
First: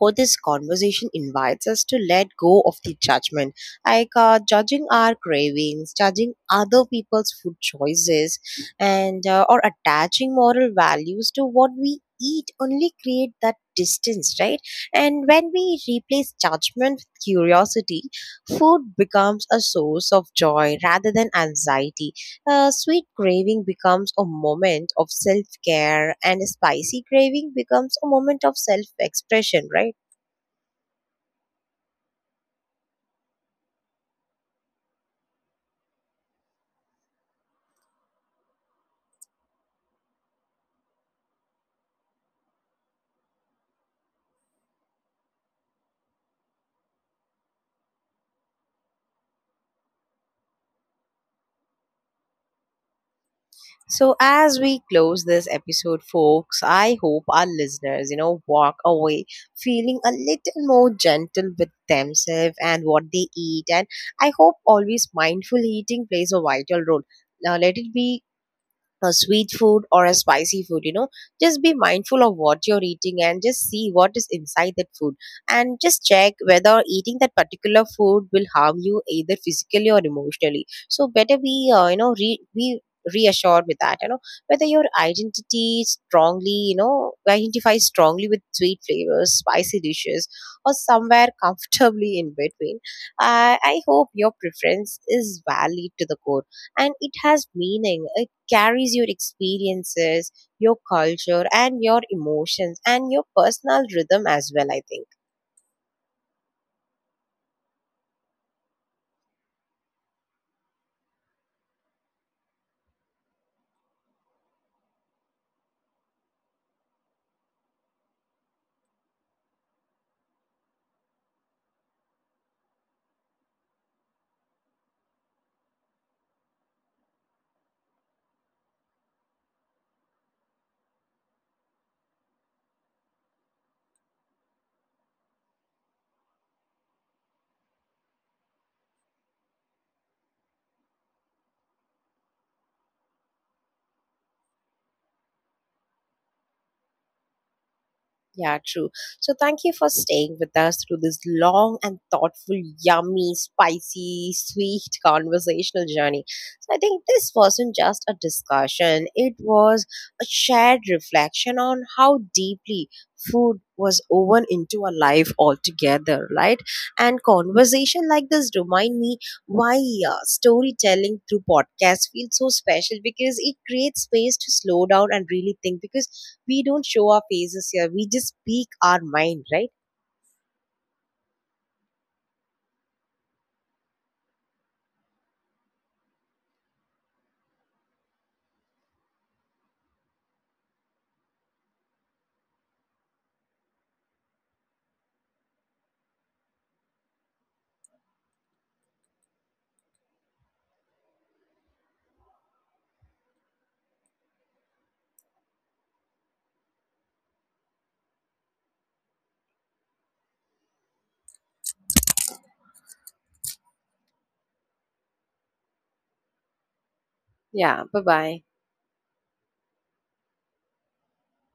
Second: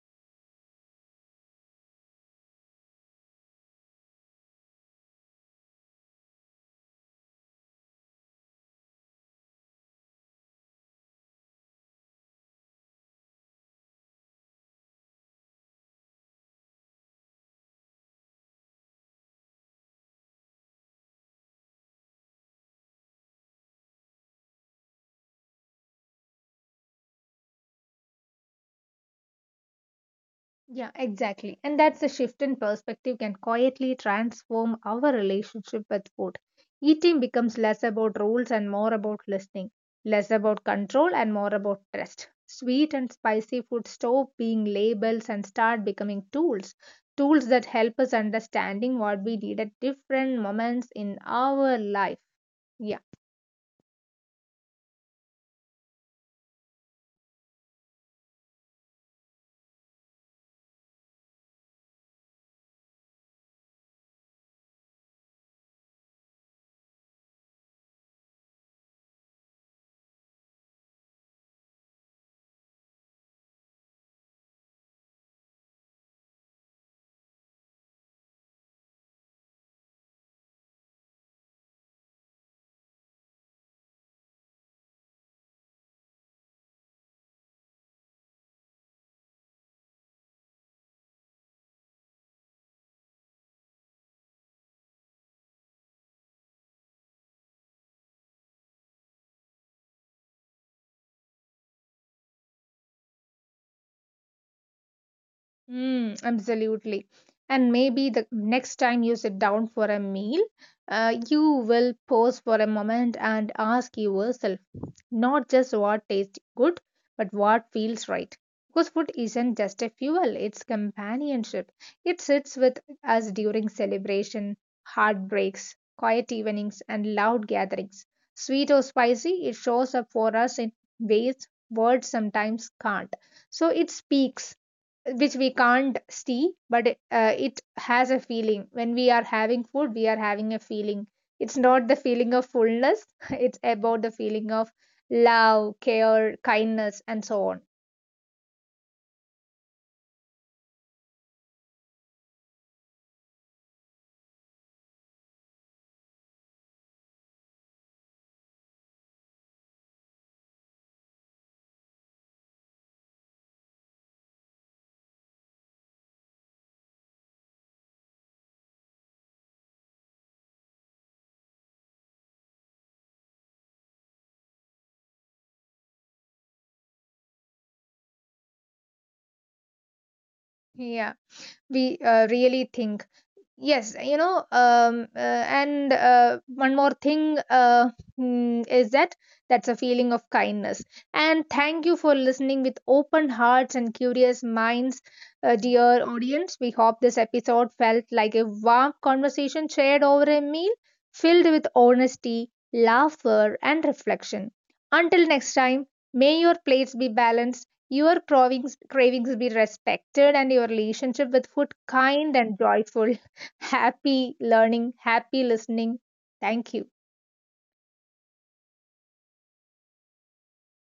A: how this conversation invites us to let go of the judgment, like uh, judging our cravings, judging other people's food choices, and uh, or attaching moral values to what we eat only create that distance, right? And when we replace judgment with curiosity, food becomes a source of joy rather than anxiety. A sweet craving becomes a moment of self care, and a spicy craving becomes a moment of self expression, right?
B: Yeah, exactly. And that's a shift in perspective can quietly transform our relationship with food. Eating becomes less about rules and more about listening, less about control and more about trust. Sweet and spicy food stop being labels and start becoming tools, tools that help us understanding what we need at different moments in our life. Yeah.
A: So, as we close this episode, folks, I hope our listeners, you know, walk away feeling a little more gentle with themselves and what they eat. And I hope always mindful eating plays a vital role. Now, let it be a sweet food or a spicy food, you know, just be mindful of what you're eating and just see what is inside that food, and just check whether eating that particular food will harm you either physically or emotionally, so better be uh, you know, re- be reassured with that, you know, whether your identity strongly, you know, identify strongly with sweet flavors, spicy dishes, or somewhere comfortably in between, i i hope your preference is valid to the core and it has meaning, carries your experiences, your culture, and your emotions, and your personal rhythm as well, I think.
B: Mm, absolutely. And maybe the next time you sit down for a meal, uh, you will pause for a moment and ask yourself not just what tastes good, but what feels right. Because food isn't just a fuel, it's companionship. It sits with us during celebration, heartbreaks, quiet evenings, and loud gatherings. Sweet or spicy, it shows up for us in ways words sometimes can't. So it speaks which we can't see, but uh, it has a feeling. When we are having food we are having a feeling. It's not the feeling of fullness, it's about the feeling of love, care, kindness, and so on.
A: Yeah, true. So thank you for staying with us through this long and thoughtful, yummy, spicy, sweet conversational journey. So I think this wasn't just a discussion, it was a shared reflection on how deeply food was woven into our life altogether, right? And conversation like this remind me why uh, storytelling through podcasts feels so special, because it creates space to slow down and really think, because we don't show our faces here, we just speak our mind, right?
B: Yeah, we uh, really think. Yes, you know, um, uh, and uh, one more thing, uh, mm, is that that's a feeling of kindness. And thank you for listening with open hearts and curious minds, uh, dear audience. We hope this episode felt like a warm conversation shared over a meal, filled with honesty, laughter, and reflection. Until next time, may your plates be balanced, your cravings cravings be respected, and your relationship with food kind and joyful. Happy learning, happy listening. Thank you.
A: Yeah, bye bye.